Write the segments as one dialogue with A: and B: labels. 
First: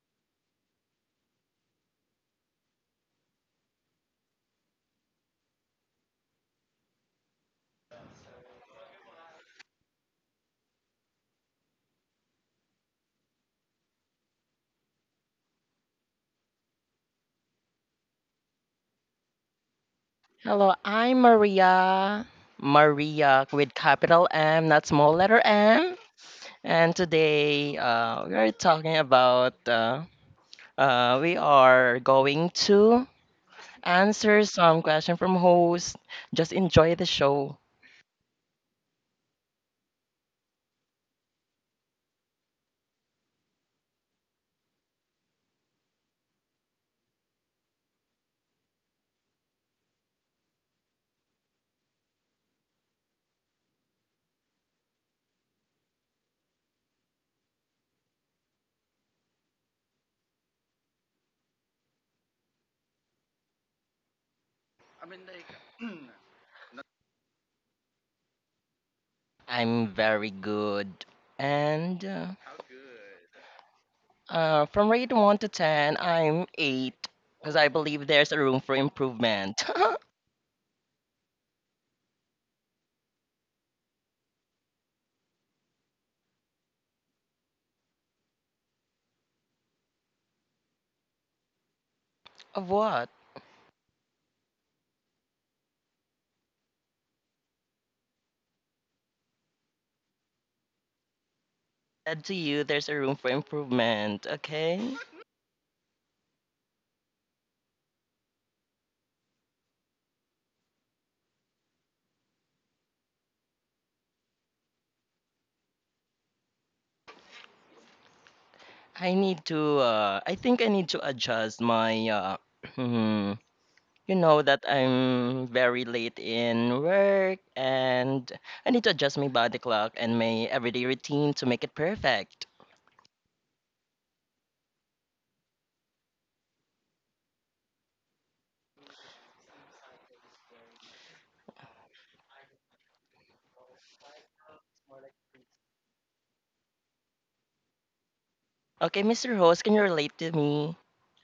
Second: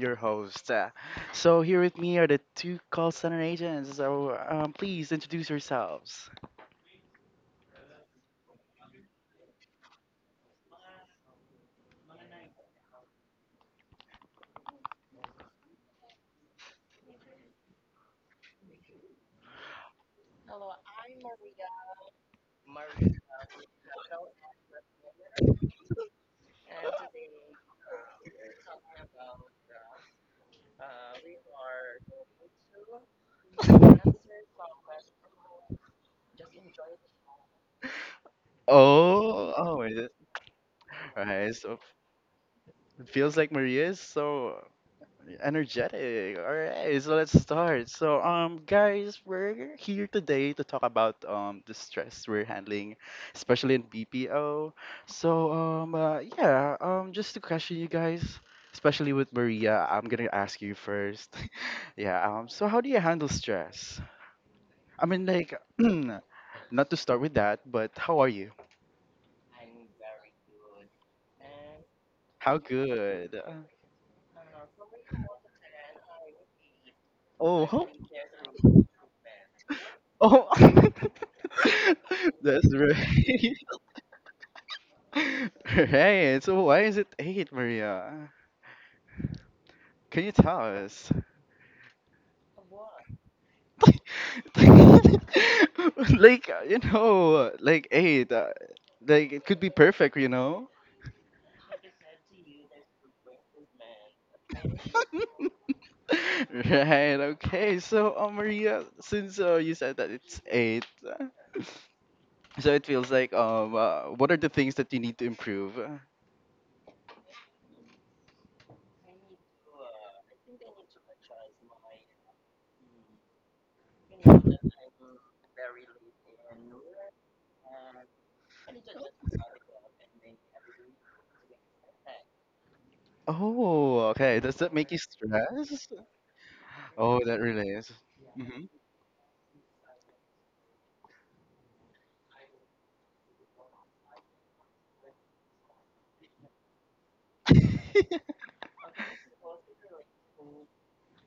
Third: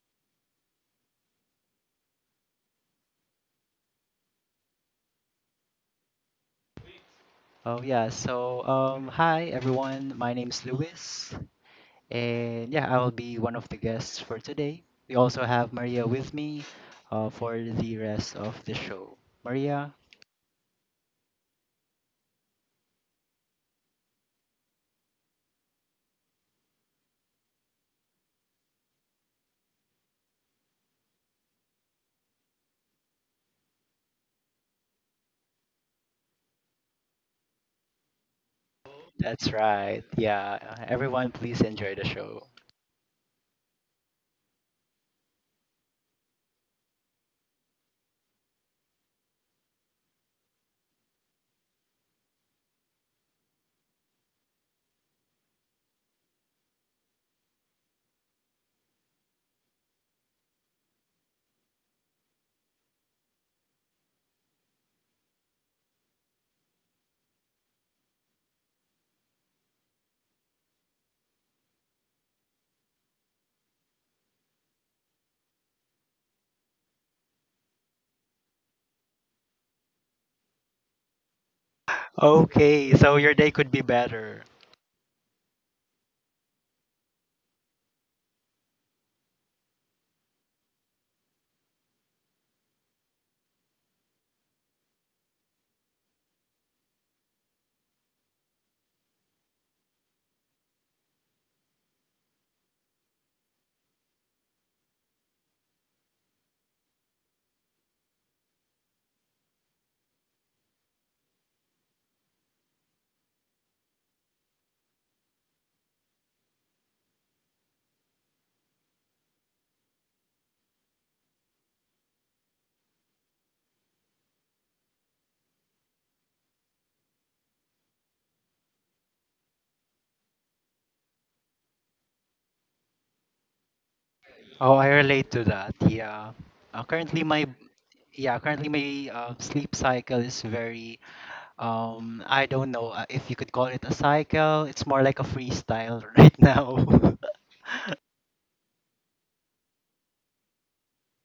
A: your host. So here with me are the two call center agents. So please introduce yourselves.
B: Oh yeah, so hi everyone, my name's Luis and yeah, I will be one of the guests for today. We also have Maria with me for the rest of the show. Maria,
C: Hello, I'm Maria. Maria with capital M, not small letter M. And today we are going to answer some question from host. Just enjoy the show.
A: Oh,
B: that's
A: oh, is
B: right.
A: it?
B: Yeah, everyone
A: Right.
B: please
A: So
B: enjoy the show.
A: it feels like Maria is so energetic. All right, so let's start. So, guys, we're here today to talk about the stress we're handling, especially in BPO. So, yeah, just to question you guys, especially with Maria, I'm gonna ask you first. Yeah. So, how do you handle stress? I mean, like, not to start with that, but how are you?
C: I'm very good. And
A: How good?
C: from rate 1 to 10, I'm 8 because
A: Oh,
C: I believe there's a room for improvement.
A: oh. That's
B: Okay, so your day
A: right.
B: could be better.
A: Hey, so why is it eight, Maria? Can you tell us?
C: Of what?
A: Like, you know, like eight. Like it could be perfect, you know.
C: Said to you, there's a room for improvement, okay?
A: Right. Okay. So, Maria, since you said that it's eight, so it feels like what are the things that you need to improve?
C: I need to I think I need to adjust my you know that I'm very late in work, and I need to adjust my body clock and my everyday routine to make it perfect.
A: Oh, okay. Does that
B: Oh, I
A: make you
B: relate to that.
A: stressed?
B: Yeah. Uh,
A: Oh,
B: currently
A: that
B: my
A: really is.
B: yeah,
A: Mhm.
B: currently my sleep cycle is very I don't know if you could call it a cycle. It's more like a freestyle right now.
C: Okay, Mr. Host, can you relate to me?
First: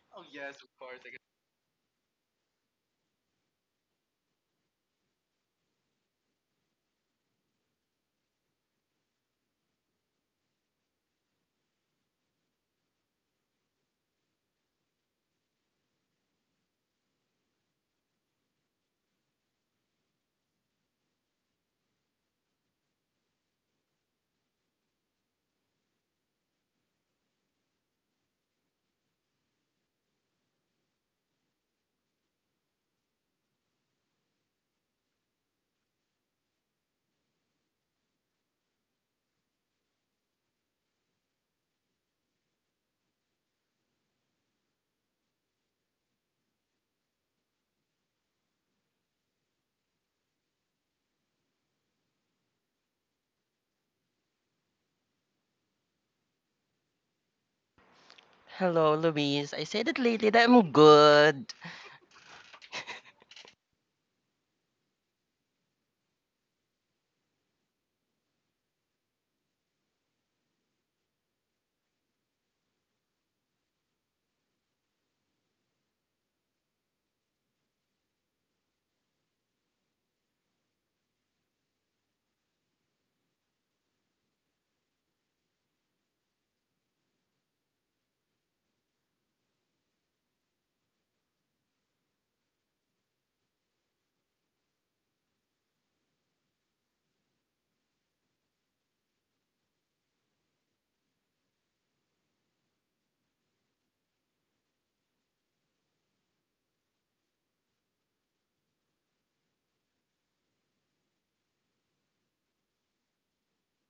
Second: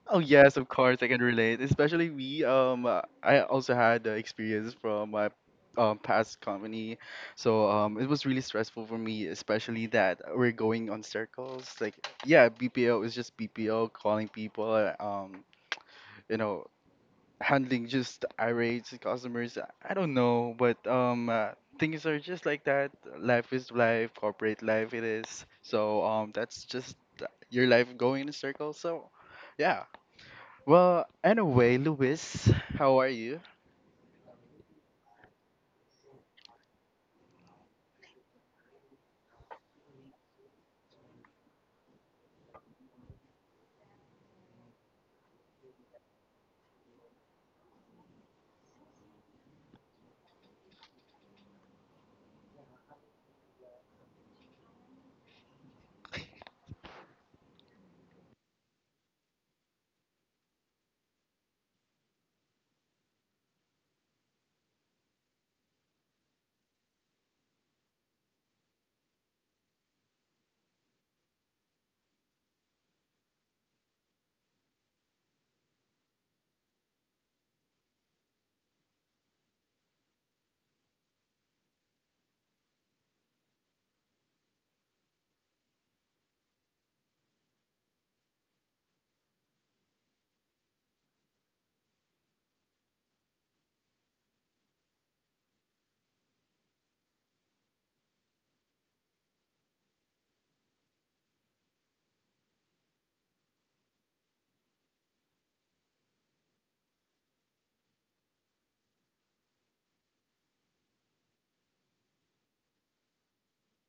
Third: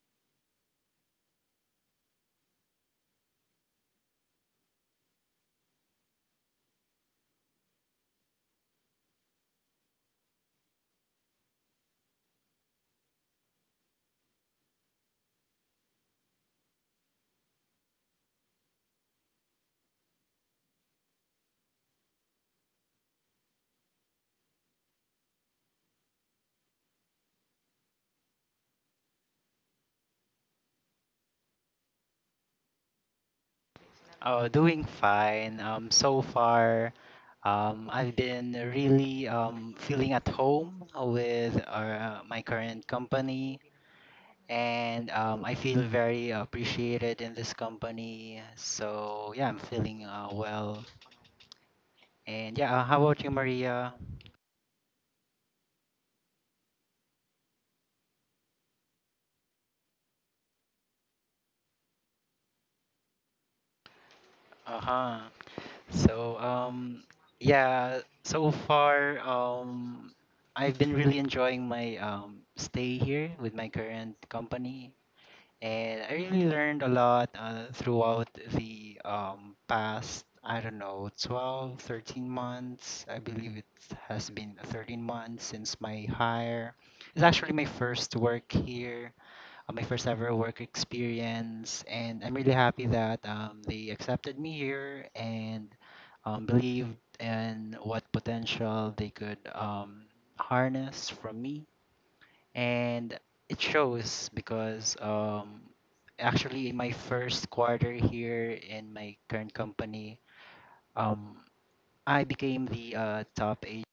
A: Oh yes, of course I can relate. Especially we, I also had the experience from my past company, so it was really stressful for me, especially that we're going on circles. Like, yeah, BPO is just BPO, calling people, you know, handling just irate customers. I don't know, but things are just like that. Life is life, corporate life it is. So that's just your life going in a circle. So. Yeah, well, anyway, Luis, how are you?
B: Oh, doing fine. So far, I've been really feeling at home with my current company, and I feel very appreciated in this company. So yeah, I'm feeling well. And yeah, how about you, Maria?
C: Hello, Louise. I said it lately that I'm good.
B: Uh huh. So yeah, so far I've been really enjoying my stay here with my current company and I really learned a lot throughout the past I don't know 12, 13 months. I believe it has been 13 months since my hire. It's actually my first work here my first ever work experience, and I'm really happy that they accepted me here and believed in what potential they could harness from me. And it shows because actually, in my first quarter here in my current company, um, I became the top agent.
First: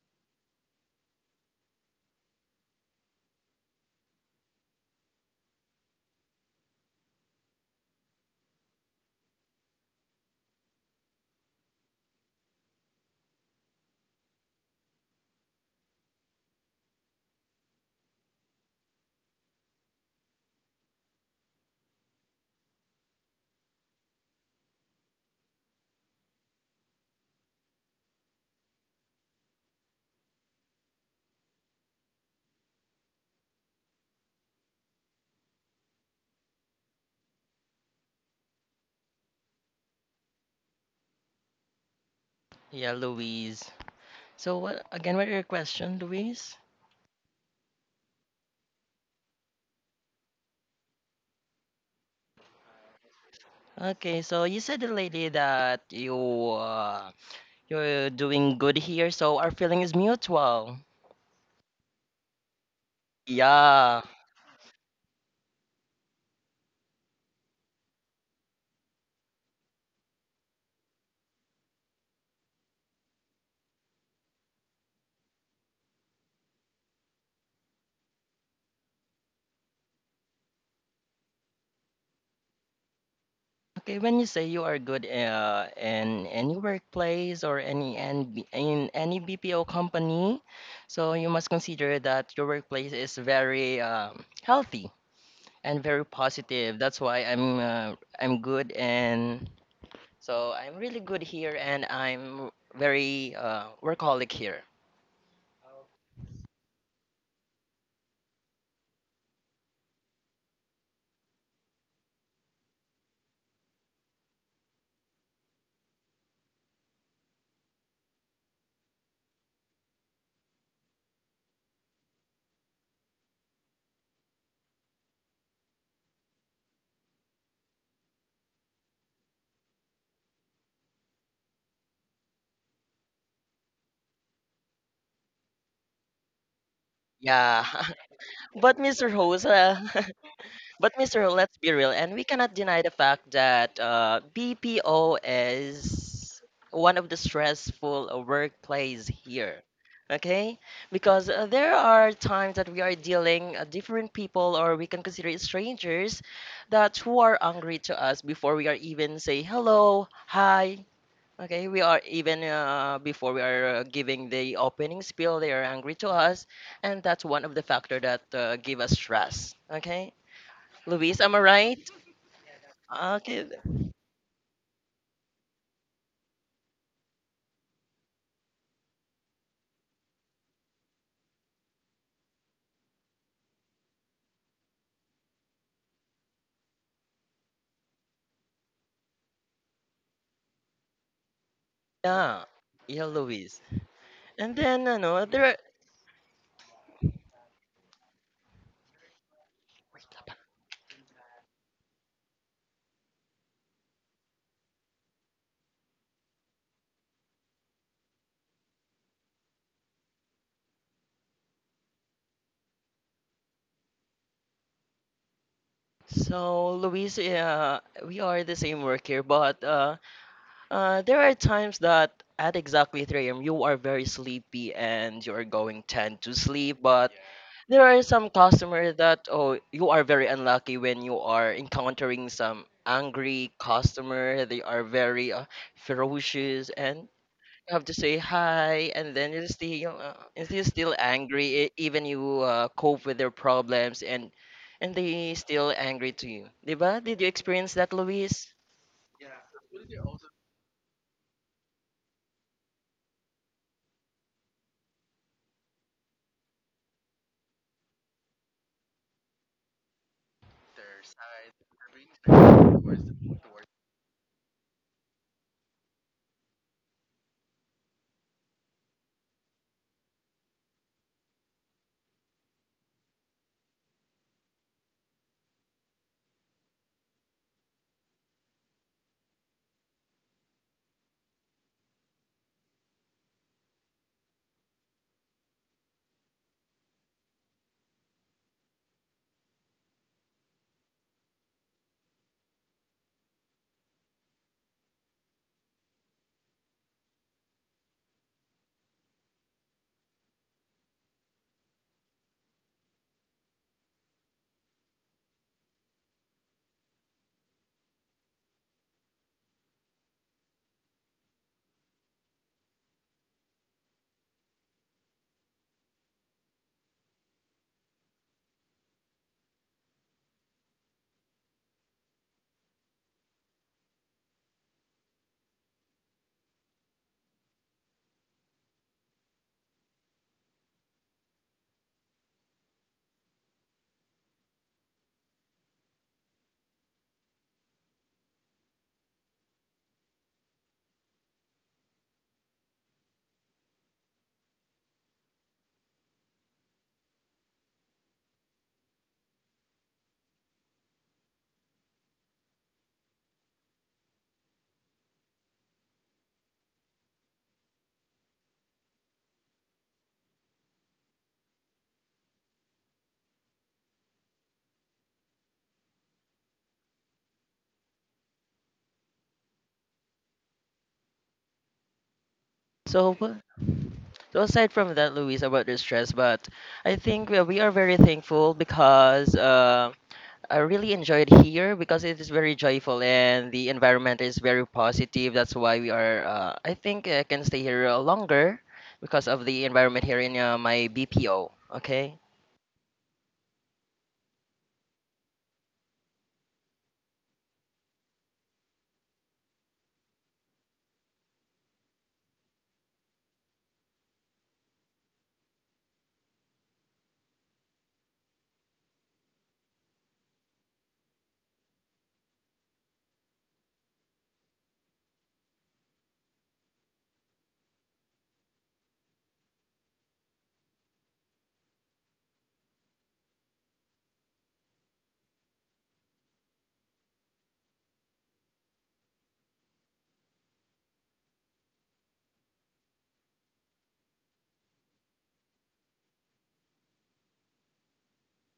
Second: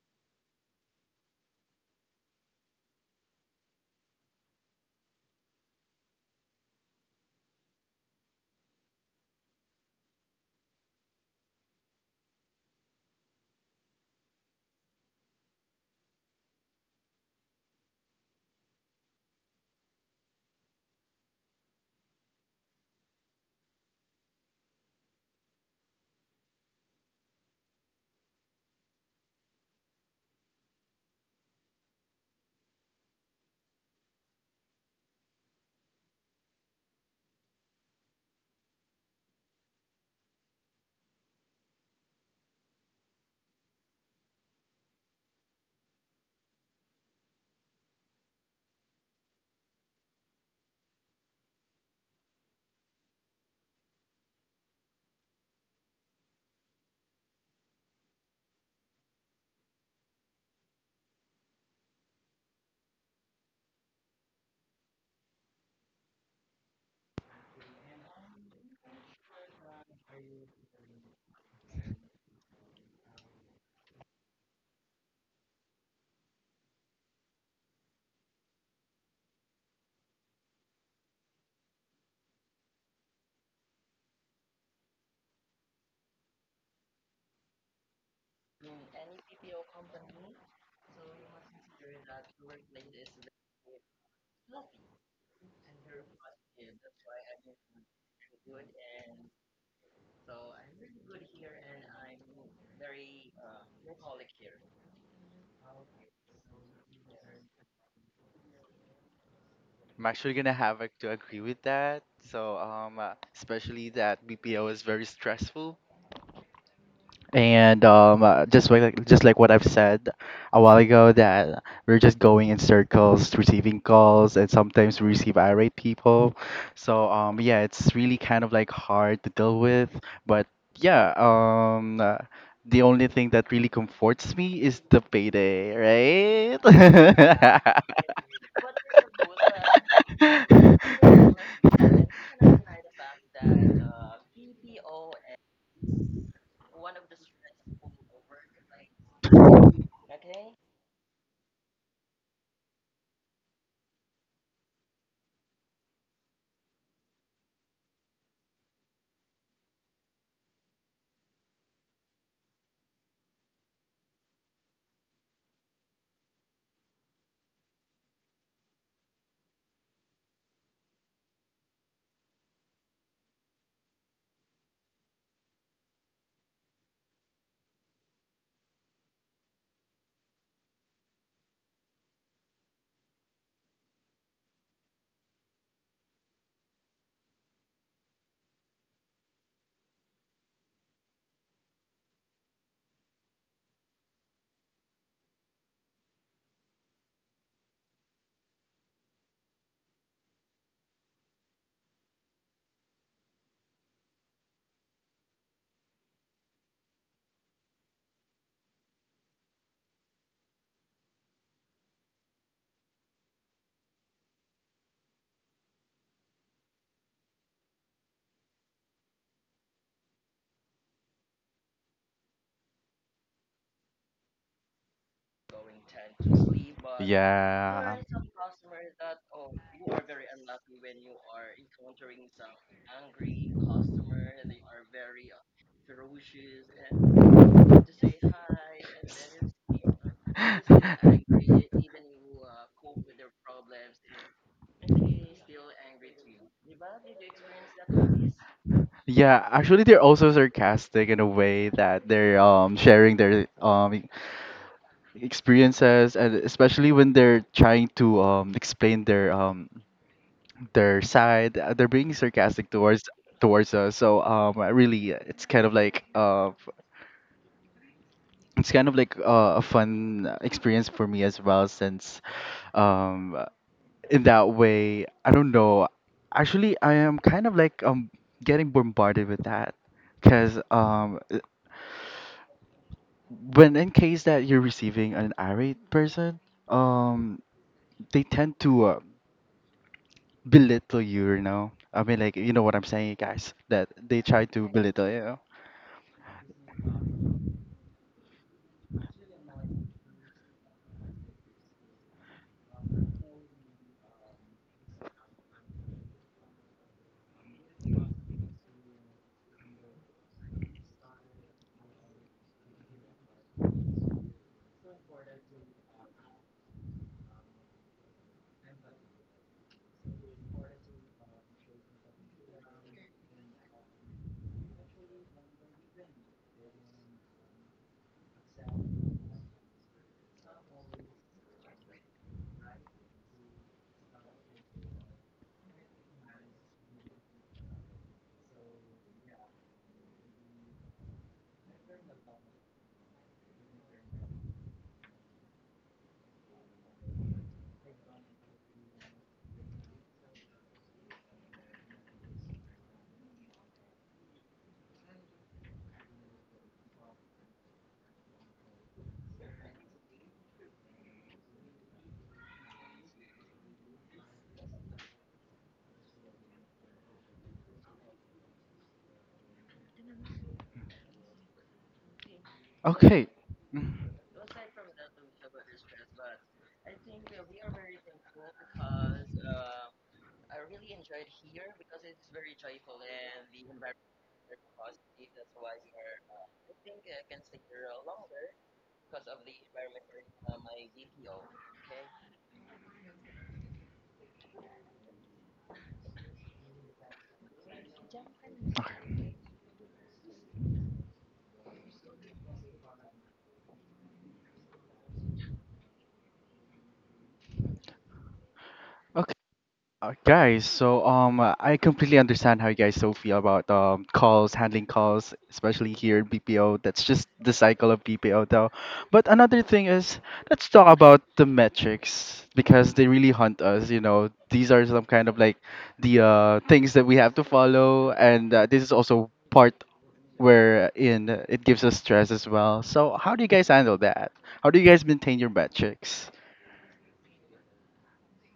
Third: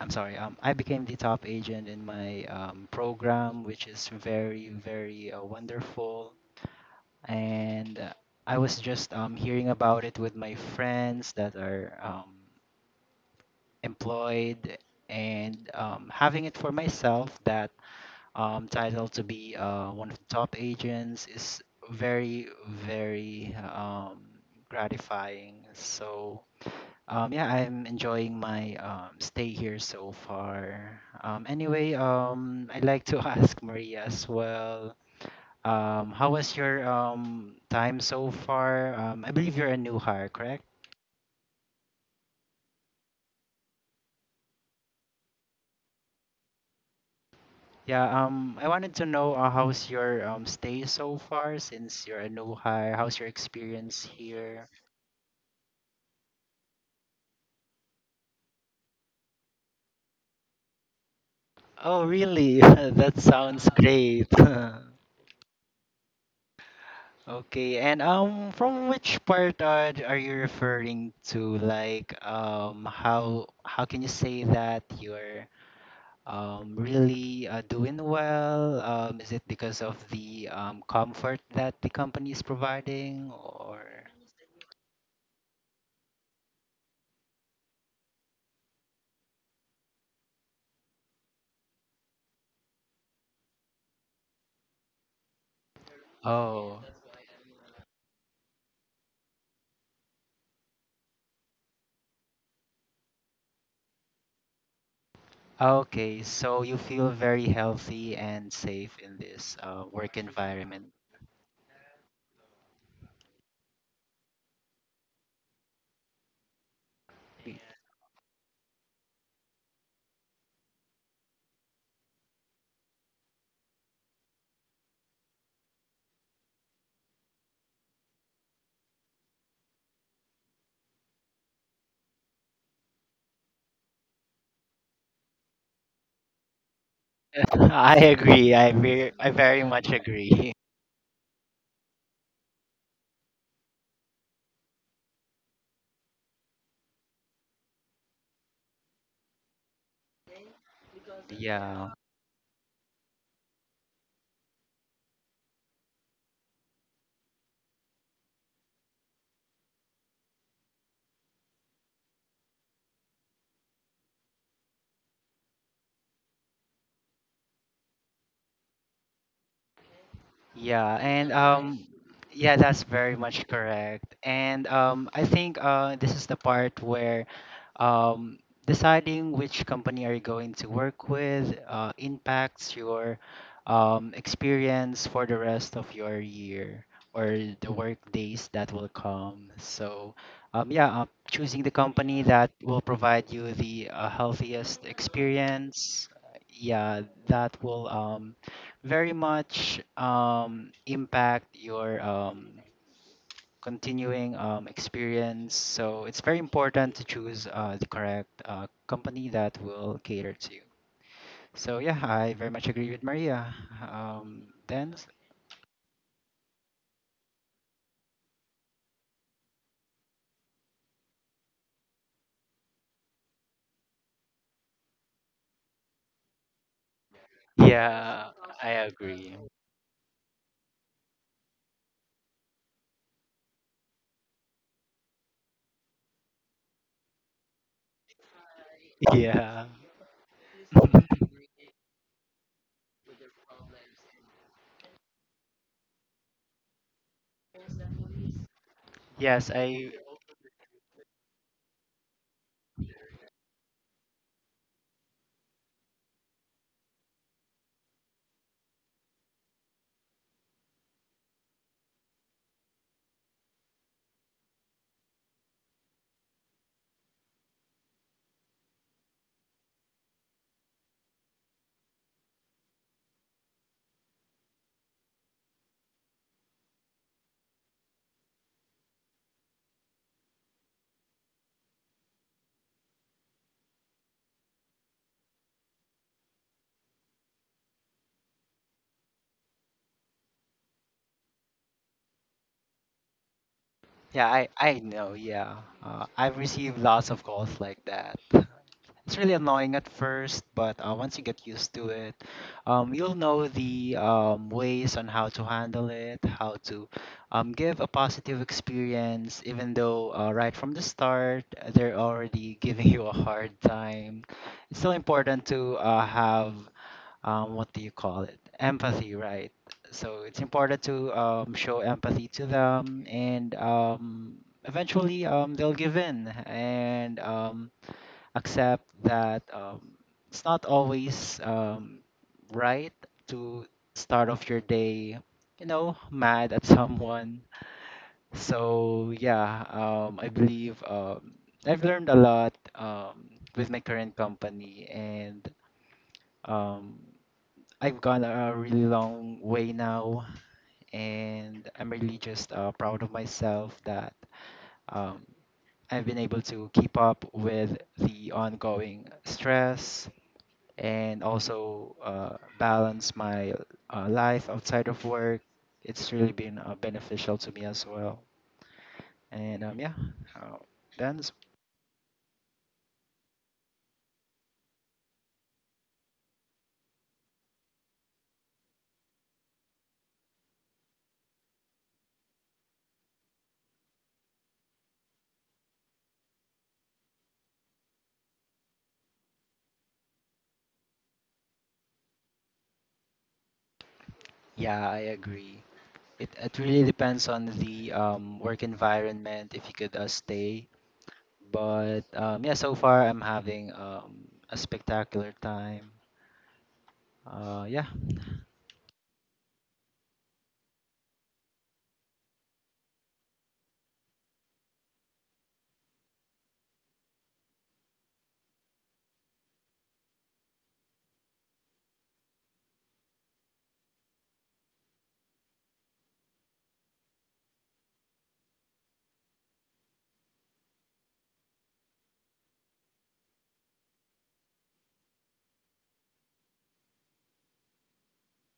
B: I'm sorry. I became the top agent in my program, which is very, very wonderful and I was just hearing about it with my friends that are employed and having it for myself that title to be one of the top agents is very very gratifying. So yeah, I'm enjoying my stay here so far. Anyway, I'd like to ask Maria as well. How was your time so far? I believe you're a new hire, correct?
C: Yeah, Louise. So what are your question, Louise?
B: Yeah. I wanted to know how's your stay so far since you're a new hire. How's your experience
C: Okay, so you
B: here?
C: said it lately that you you're doing good here, so our feeling is mutual.
B: Oh, really? That sounds
C: Yeah.
B: great. Okay, and from which part are you referring to? Like, how can you say that you're really doing well? Is it because of the comfort that the company is providing, or?
C: Okay, when you say you are good in any workplace or any NB, in any BPO company, so you must consider that your workplace is very healthy and very positive.
B: Oh,
C: That's why I'm good, and so I'm really good here, and I'm very workaholic here.
B: okay. So you feel very healthy and safe in this
A: I'm
B: work
A: actually gonna have
B: environment.
A: like, to agree with that. So, especially that BPO is very stressful, and just like what I've said a while ago, that we're just going in circles, receiving calls, and sometimes we receive irate people. So, yeah, it's really kind of like hard to deal with. But yeah, the only thing that really comforts me is the payday, right?
C: Yeah.
B: I agree.
C: But Mr.
B: I very
C: Hosa,
B: much agree.
C: but Mr. Let's be real, and we cannot deny the fact that BPO is one of the stressful workplace here. Okay, because there
B: Yeah.
C: are times that we are dealing different people, or we can consider it strangers, that who are angry to us before we are even say hello, hi. Okay, we are even before we are giving the opening spiel, they are angry to us, and that's one of the factor that give us stress. Okay,
B: Yeah,
C: Luis,
B: and
C: am
B: right
C: I right?
B: yeah, that's very
C: Ah, okay,
B: much correct. And I think this is the part where um deciding which company are you going to work with impacts your experience for the rest of your year or the work days that will come. So yeah, choosing the company
C: yeah,
B: that will
C: yeah,
B: provide you
C: Luis.
B: the
C: And
B: healthiest
C: then, no, there are,
B: experience, yeah, that will very much impact your continuing experience. So it's very important to choose the correct company that will cater to you. So yeah, I very much agree with Maria. Then
C: so Luis, yeah, we are the same work here, but there are times that at exactly 3 a.m. you are very sleepy and you are going tend to sleep, but there
A: Yeah.
C: are
B: Yeah,
C: some
B: I
C: customer that
B: agree.
C: oh you are very unlucky when you are encountering some angry customer. They are very ferocious and have to say hi, and then you're
B: yeah,
C: still uh, and you're still angry. Even you cope with their problems, and they still angry to you, diba? Did you experience that, Luis?
B: yes,
A: Yeah, actually,
B: I
A: they're also sarcastic in a way that they're sharing their experiences, and especially when they're trying to explain their side. They're being sarcastic towards us. So it's kind of like a fun experience for me as well. Since um, uh, in that way, I don't know. Actually, I am kind of like getting bombarded with that because when in case that you're receiving an irate person, um they tend to belittle you, you know. I mean, like you know what I'm saying, guys. That they
B: yeah I
A: try to
B: I know
A: belittle you.
B: yeah. I've received lots of calls like that. It's really annoying at first, but once you get used to it, you'll know the ways on how to handle it, how to give a positive experience, even though right from the start they're already giving you a hard time. It's still important to have what do you call it? Empathy, right? So it's important to show empathy to them, and eventually, they'll give in and. Accept that it's not always right to start off your day, you know, mad at someone. So yeah, I believe I've learned a lot with my current company, and um, I've gone a really long way now, and I'm really just proud of myself that um, I've been able to keep up with the ongoing stress and also balance my life outside of work. It's really been beneficial to me as well. And yeah, uh, that's
C: So,
A: Okay. Mm,
C: so aside from that, Luis, about the stress, but I think we are very thankful because I really enjoyed here because it is very joyful and the environment is very positive. That's why we are. I think I can stay here longer because of the environment here in my BPO. Okay.
B: yeah, I agree. It really depends on the work
A: okay.
B: environment if you could stay. But yeah, so far I'm having a spectacular time. Uh, yeah,
A: Okay. Guys, so I completely understand how you guys so feel about calls, handling calls, especially here in BPO. That's just the cycle of BPO, though. But another thing is, let's talk about the metrics because they really hunt us. You know, these are some kind of like the things that we have to follow, and this is also part where in it gives us stress as well. So how do you guys handle that? How do you guys maintain your metrics?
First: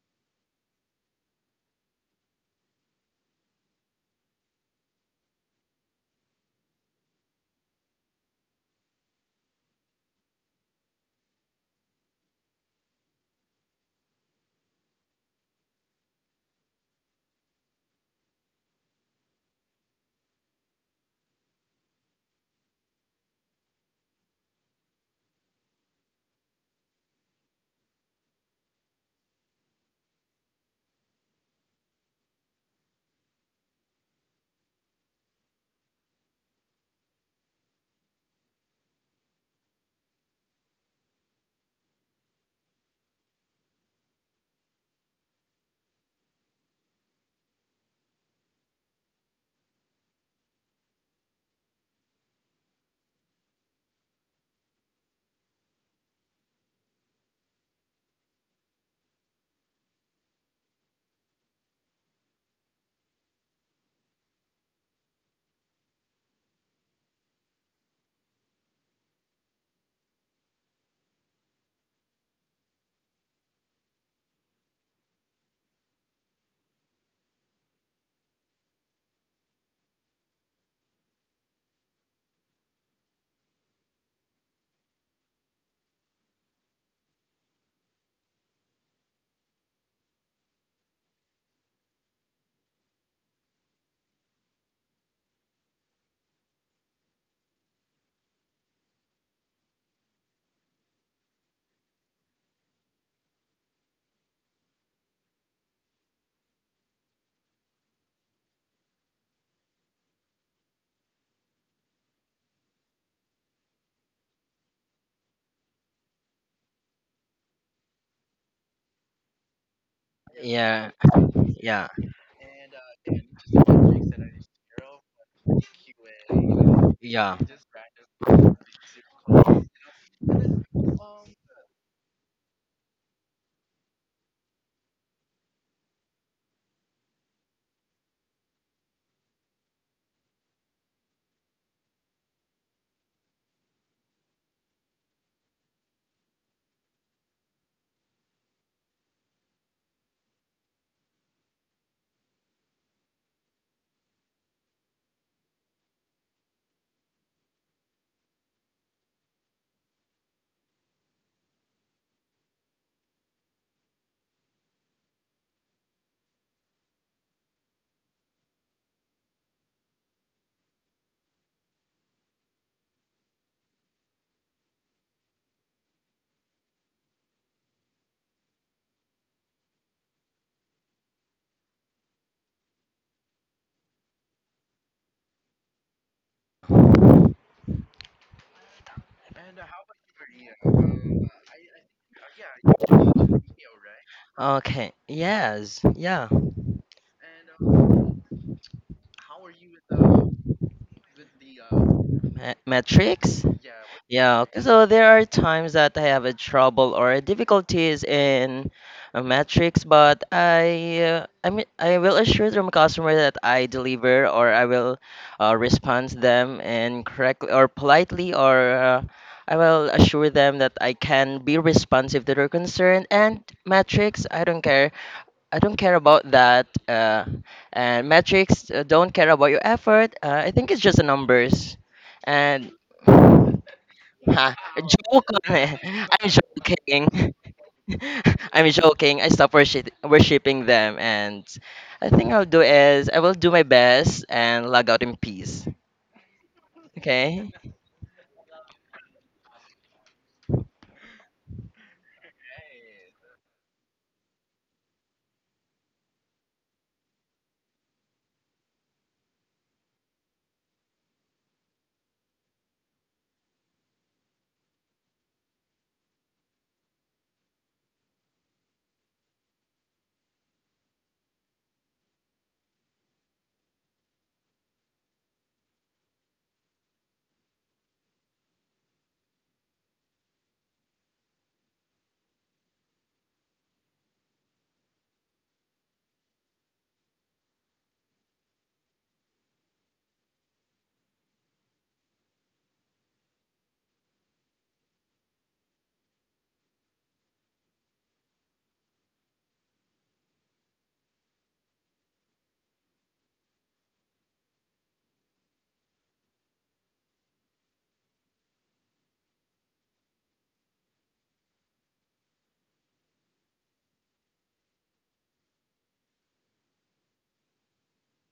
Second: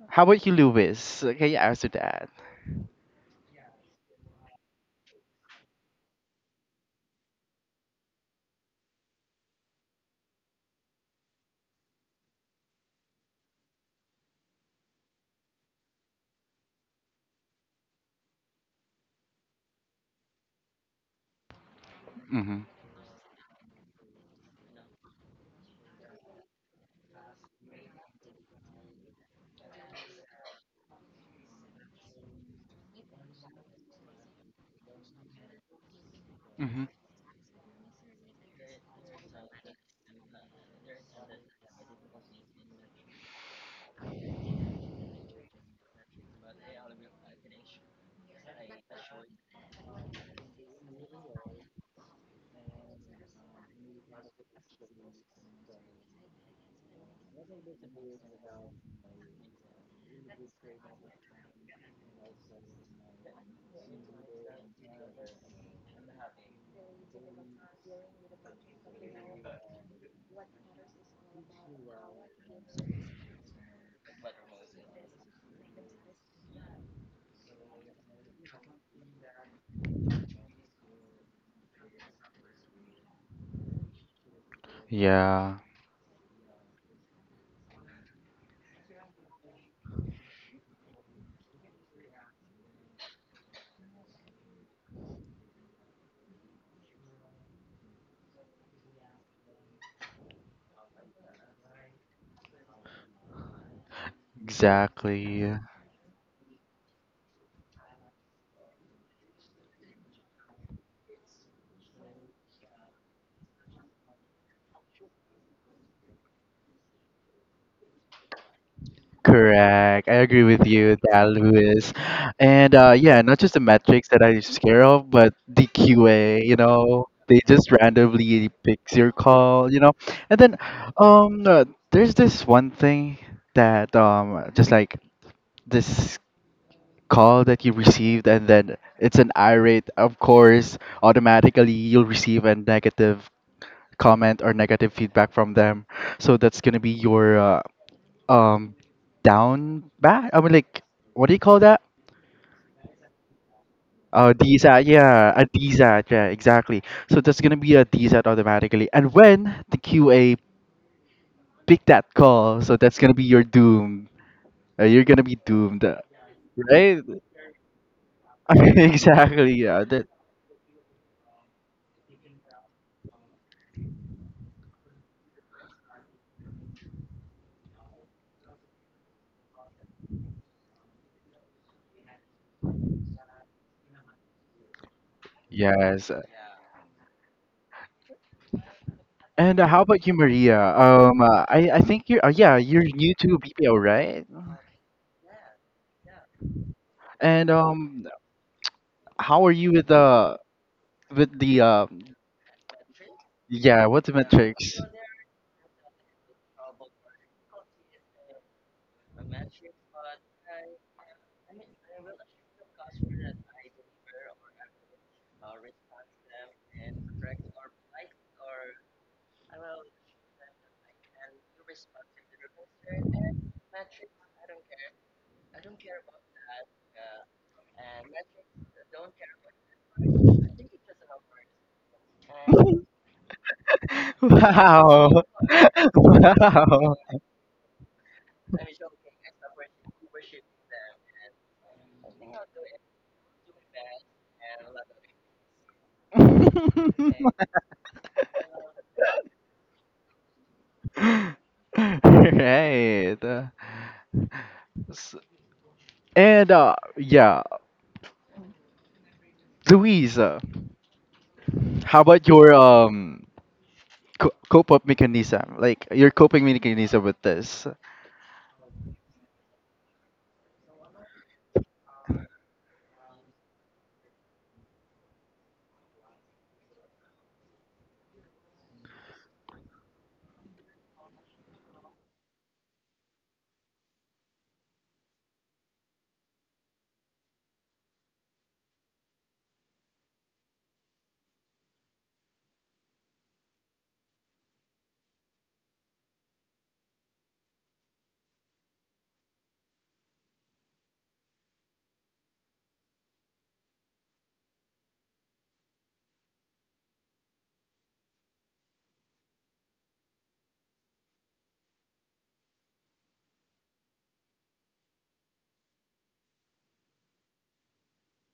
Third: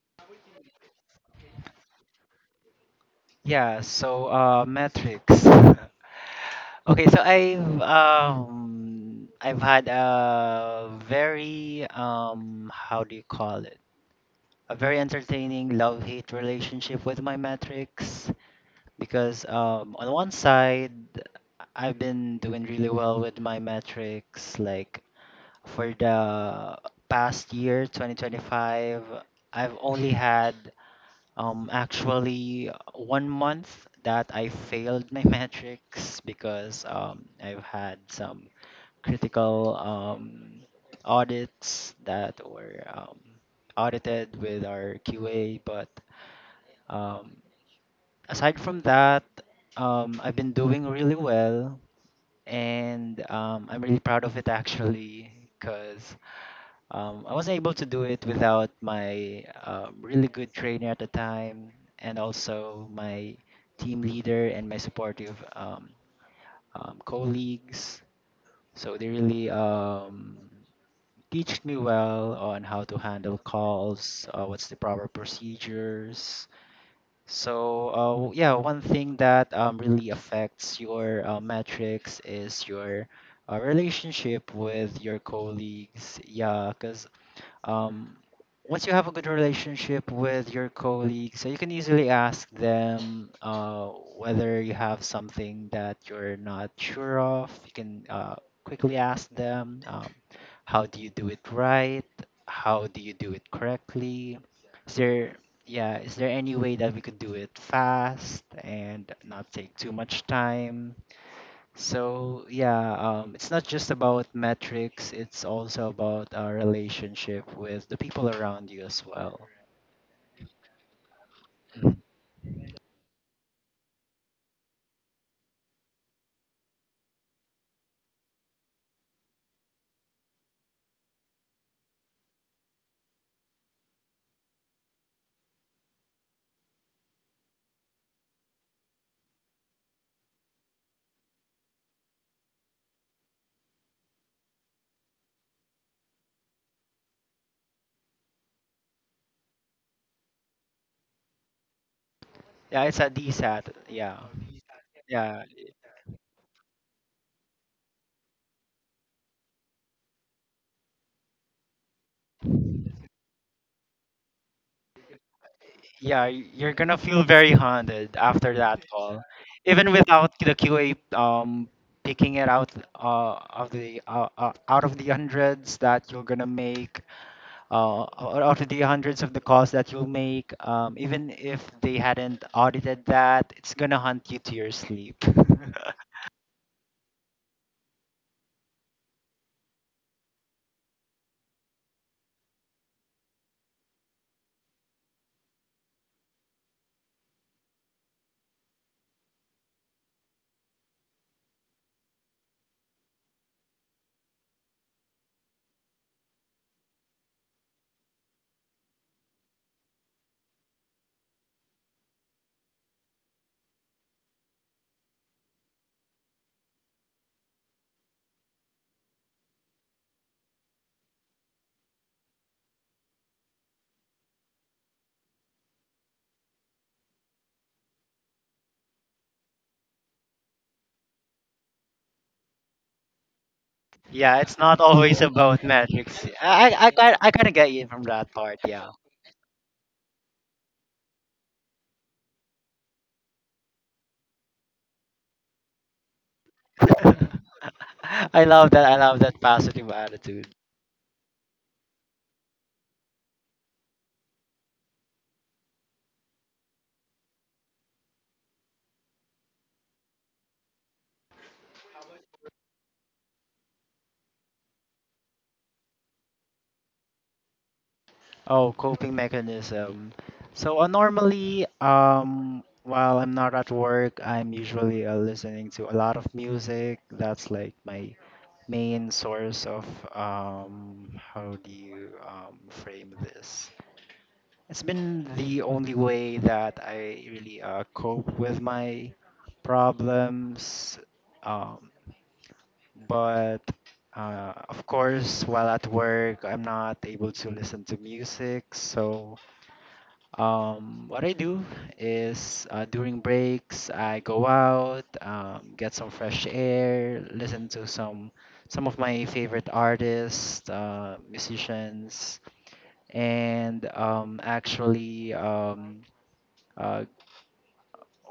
A: How about you, Lewis? Can you answer that?
B: yeah. So metrics. Okay, so I've had a very how do you call it? A very entertaining love-hate relationship with my metrics because on one side I've been
A: Mm-hmm.
B: doing really well with my metrics like for the past year 2025 I've only had one month that I failed my metrics
A: Mm-hmm.
B: because I've had some critical audits that were audited with our QA. But um, aside from that, I've been doing really well, and I'm really proud of it actually because I was able to do it without my really good trainer at the time, and also my team leader and my supportive colleagues. So they really teached me well on how to handle calls, what's the proper procedures. So yeah, one thing that really affects your metrics is your relationship with your
A: Yeah,
B: colleagues. Yeah, 'cause um, once you have a good relationship with your colleagues, so you can easily ask them whether you have something that you're not sure of. You can quickly ask them, how do you do it right? How do you do it correctly? Is there,
A: exactly.
B: yeah, is there any way that we could do it fast and not take too much time? So yeah, it's not just about metrics. It's also about our relationship with the people around you as well.
A: Correct. I agree with
C: Yeah,
A: you, that
C: yeah,
B: Mhm.
A: Lewis. And yeah, not just the metrics that I'm scared of, but the QA, you know,
C: yeah.
A: they just randomly picks your call, you know. And then um, uh, there's this one thing that just like this call that you received, and then it's an irate, of course, automatically you'll receive a negative comment or negative feedback from them. So that's gonna be your um down back. I mean, like what do you call that?
B: Yeah, it's a DSAT. Yeah,
A: DSAT, yeah,
B: yeah,
A: a DSAT, yeah, exactly. So that's gonna be a DSAT automatically. And when the QA pick that call, so that's gonna be your doom. You're gonna be doomed,
B: yeah. y- You're gonna
A: right?
B: feel very haunted after that call,
A: Exactly. Yeah.
B: even
A: That.
B: without the QA picking it out uh, of the out of the hundreds that you're gonna make. Out of the hundreds of the calls that you'll make, even if they hadn't audited that, it's gonna hunt you to your sleep.
A: Yes. And how about you, Maria? I think you're yeah you're new to BPO, right?
C: Okay, yes, yeah.
A: And how are you with the
C: Ma- Matrix?
A: yeah, what's the
C: Yeah, okay.
A: metrics?
C: So there are times that I have a trouble or difficulties in a matrix, but I mean I will assure them customer that I deliver, or I will respond them and correctly or politely, or I will assure them that I can be responsive to their concern. And matrix, I don't care about that. And metrics don't care about your effort. I think it's just the numbers. And
B: Yeah,
C: ha,
B: it's not
A: Wow.
B: always
C: joke on
B: about
C: it.
B: metrics.
C: I'm
A: Wow.
B: I
C: joking.
B: kind of get you from that part.
C: I'm
B: Yeah,
C: joking. I stop worshiping them, and I think I'll do is I will do my best and log out in peace. Okay,
B: I love that. I love that positive attitude.
A: Right. S- And yeah, Louise, how about your cope up mechanism? Like your coping mechanism with this?
B: Oh, coping mechanism. So normally, while I'm not at work, I'm usually listening to a lot of music. That's like my main source of how do you frame this. It's been the only way that I really cope with my problems. Um but of course while at work I'm not able to listen to music, so what I do is during breaks, I go out, get some fresh air, listen to some of my favorite artists, musicians, and uh,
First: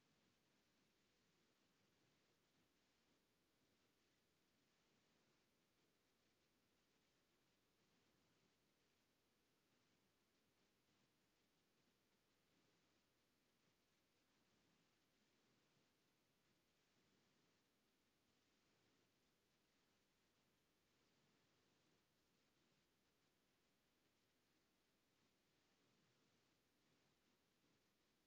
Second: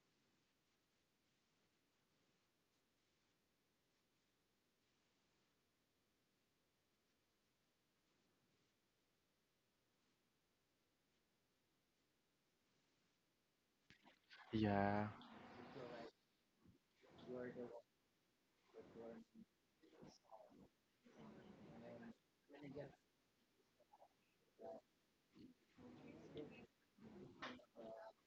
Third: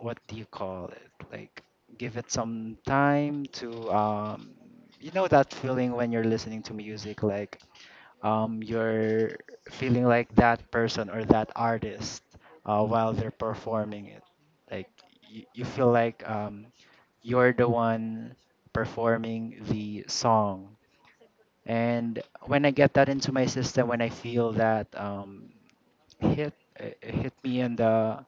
B: what do you call it? Like, give it some time to you know that feeling when you're listening to music, like you're feeling like that person or that artist while they're performing it. Like
A: Yeah.
B: you feel like you're the one performing the song. And when I get that into my system, when I feel that hit, it hit me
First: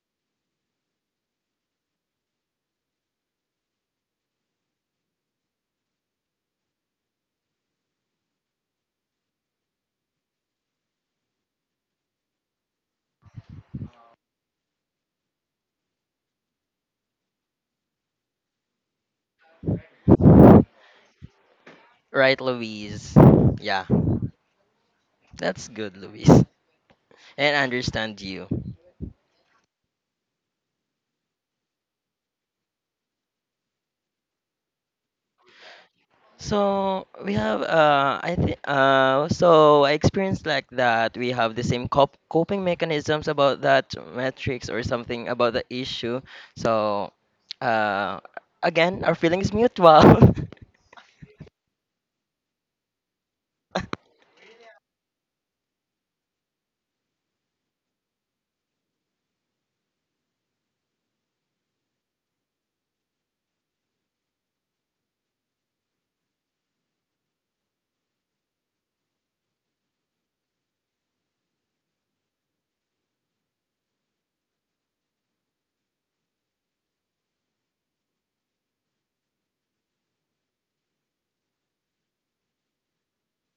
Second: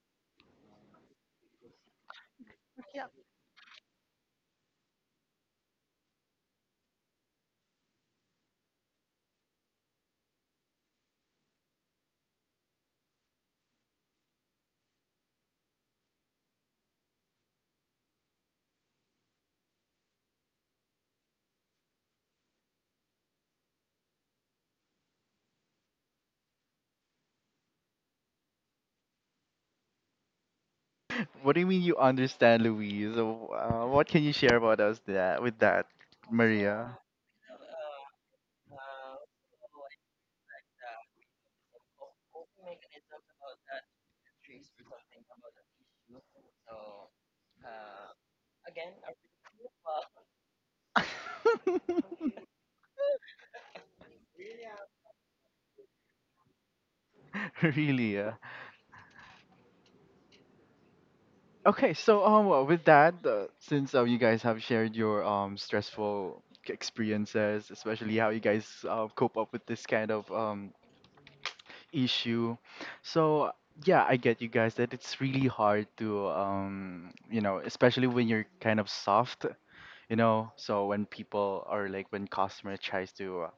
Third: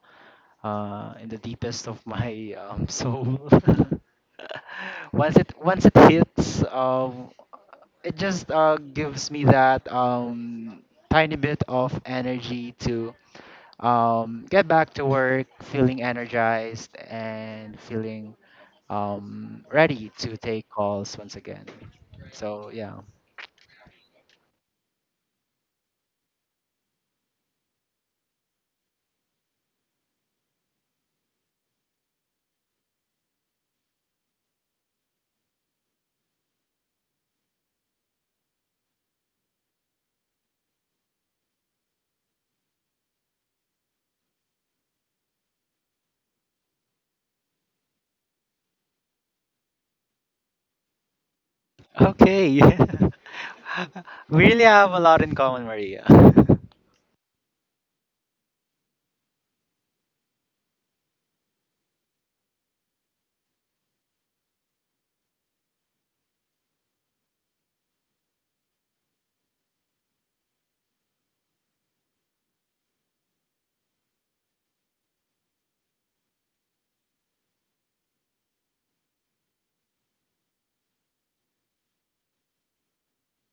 B: in the deepest of my soul. Once it hits, it just gives me that tiny bit of energy to get back to work feeling energized and feeling ready to take calls once again.
C: right,
B: So, yeah.
C: Louise? Yeah, that's good, Louise. And I understand you.
A: What do you mean you understand, Louise? What can you share about us that with that, Maria?
C: So we have I think so I experienced like that we have the same coping mechanisms about that metrics or something about the issue. So uh again our feelings mutual.
B: Okay. We really have a lot in common, Maria.
A: Really? Yeah. Okay, so well, with that, since you guys have shared your stressful experiences, especially how you guys cope up with this kind of issue, so yeah, I get you guys that it's really hard to you know, especially when you're kind of soft, you know, so when people are like when customer tries to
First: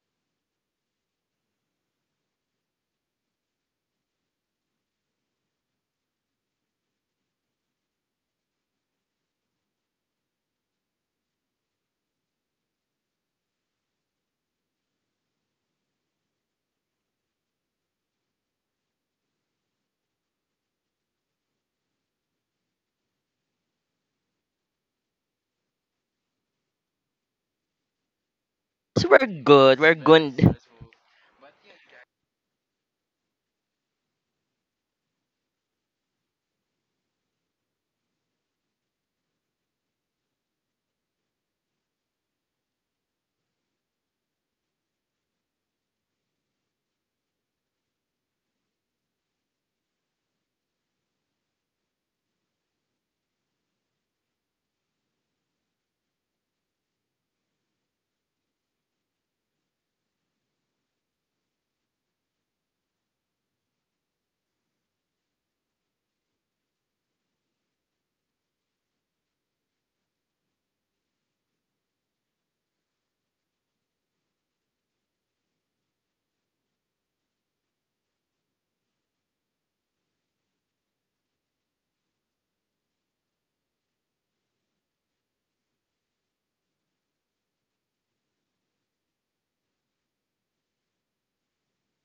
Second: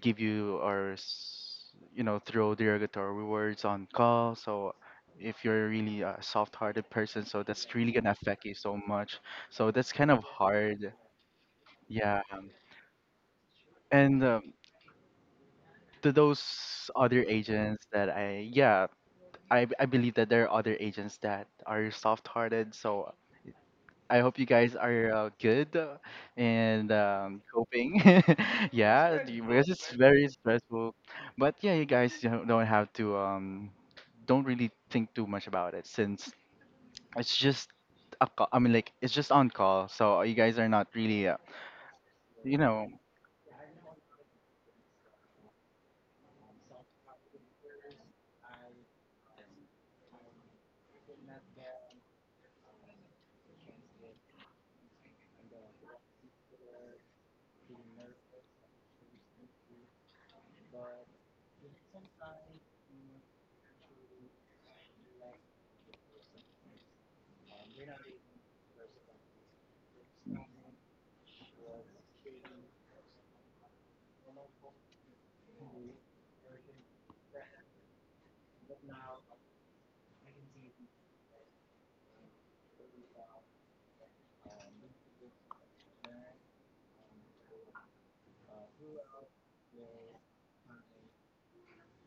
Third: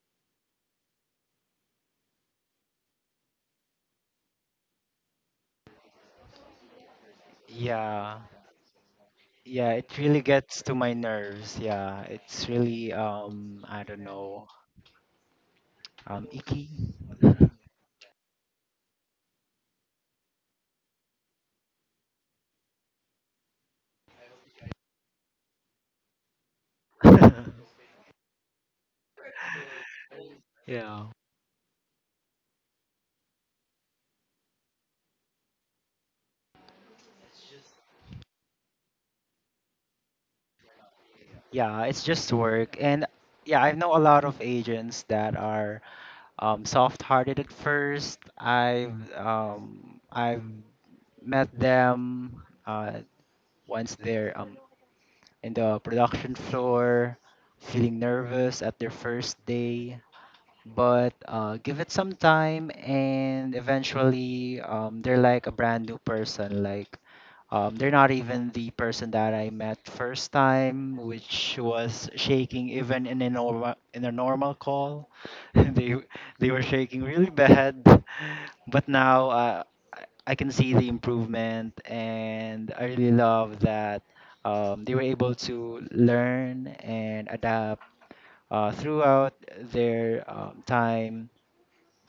A: give you or you know throw derogatory words on call. So if you're really a soft-hearted person, so that's really gonna
B: Yeah.
A: affect you so much,
B: Yeah,
A: so that's
B: it
A: kind
B: really
A: of
B: gets to my
A: hard,
B: nerves. Yeah,
A: yeah.
B: it's really I don't
A: And
B: know,
A: to
B: icky.
A: those other agents that I yeah, I believe that there are other agents that are soft-hearted, so I hope you guys are good and coping.
C: So
A: Yeah,
C: we're
A: do you- because
C: good,
A: it's
C: we're
A: very
C: good.
A: stressful.
B: yeah.
A: But yeah, you guys don't have to don't really think too much about it, since it's just a call. I mean, like it's just on call, so you guys are not really,
B: Yeah, it's just
A: you
B: work.
A: know.
B: And yeah, I know a lot of agents that are soft-hearted at first. I've met them once they're in the production floor, feeling nervous at their first day but give it some time and eventually they're like a brand new person like they're not even the person that I met first time, which was shaking even in a normal call. they they were shaking really bad but now I can see the improvement and I really love that they were able to learn and adapt throughout their time,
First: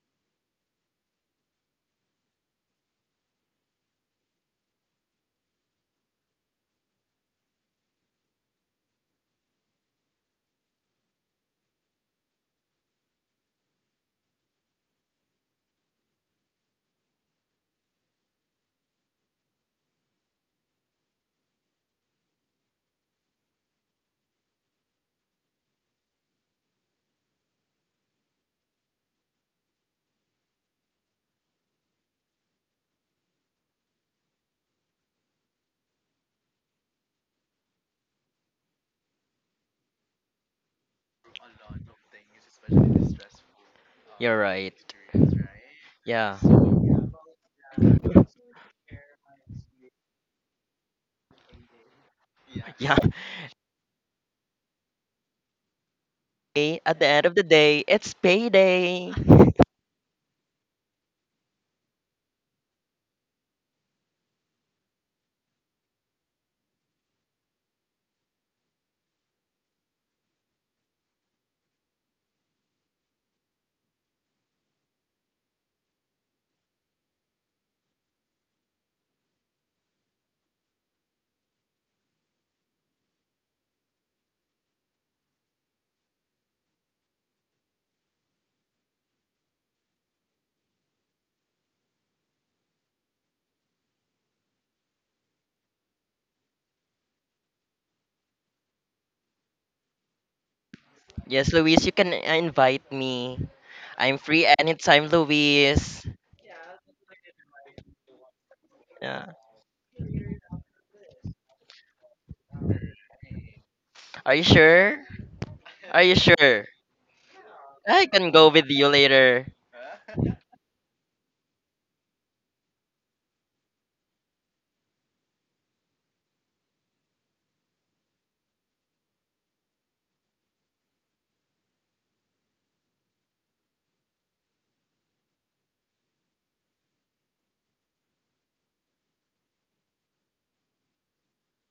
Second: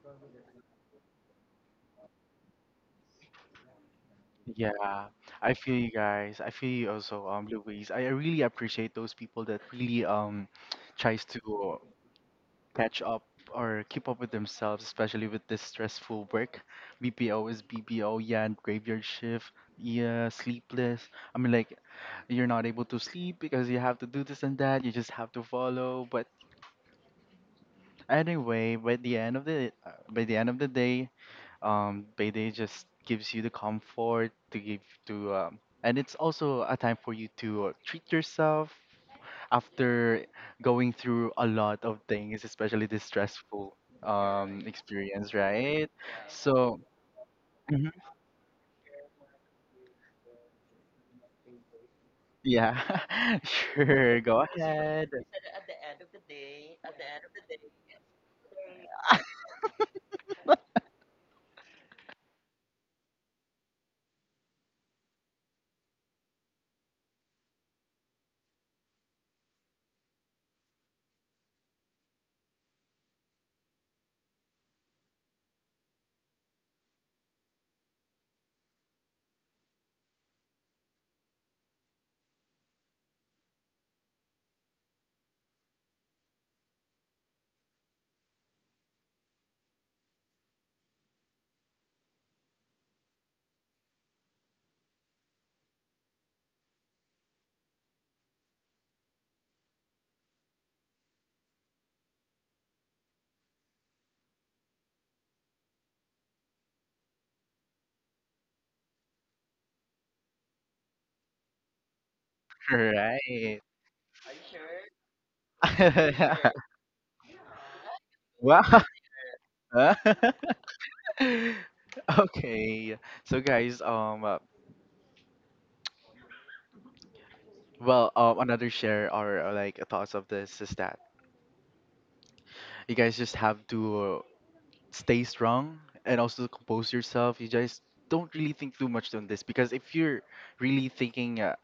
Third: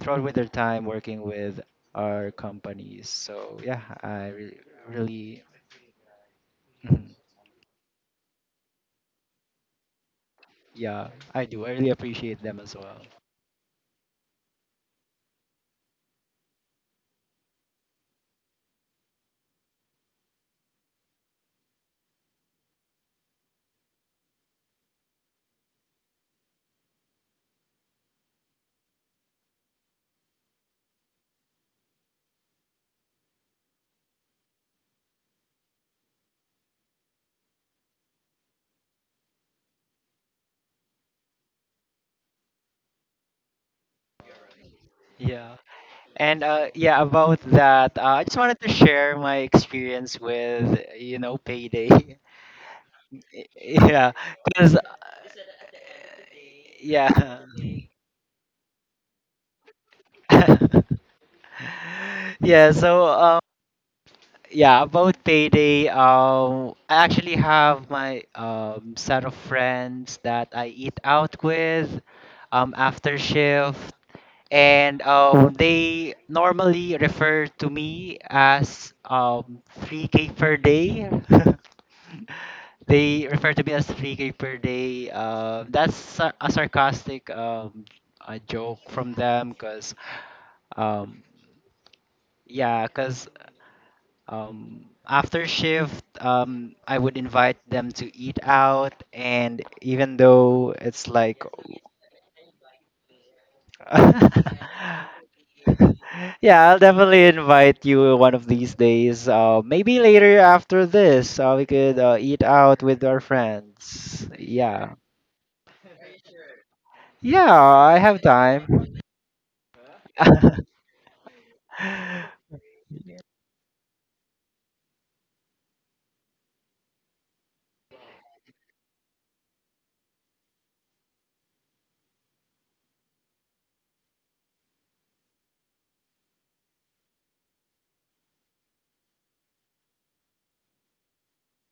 B: throughout with their time working with our companies.
A: Yeah,
B: Really,
A: I feel you guys. I feel you
B: mhm.
A: also, Louise. I really appreciate those people that really
B: yeah,
A: tries to
B: I do. I really appreciate them as well.
A: catch up or keep up with themselves, especially with this stressful work. BPO is BPO, yeah, and graveyard shift, yeah, sleepless. I mean, like, you're not able to sleep because you have to do this and that. You just have to follow. But anyway, by the end of the day, payday just gives you the comfort to give to and it's also a time for you to treat yourself after going through a lot of things, especially the stressful
C: You're right.
A: experience,
B: Yeah.
A: right?
C: Yeah.
B: And
A: So
B: yeah, about
A: Mhm.
B: that, I just wanted to share my experience with, you know, payday.
C: Yeah.
A: Yeah,
B: Y- Yeah,
A: sure, go
B: because
A: ahead.
C: Hey, at the end of the
B: yeah.
C: day, it's payday.
B: yeah, so um, Yeah, about payday, I actually have my set of friends that I eat out with after shift, and they normally refer to me as 3K per day. They refer to me as 3K per day. That's a sarcastic a joke from them because um, yeah, because after shift, I would invite them to eat out, and even though it's like,
C: Yes, Luis, you can invite me. I'm free anytime, Luis.
B: yeah, I'll definitely invite you one of these days.
C: Yeah.
B: Maybe later after this, we could eat out with our
A: Right.
B: friends.
C: Are you
B: Yeah,
C: sure? Are you sure?
B: yeah, I
C: I
B: have
C: can go
B: time.
C: with
A: Wow.
C: you later.
A: Okay. So guys, well, another share or like thoughts of this is that you guys just have to stay strong and also compose yourself. You just don't really think too much on this, because if you're really thinking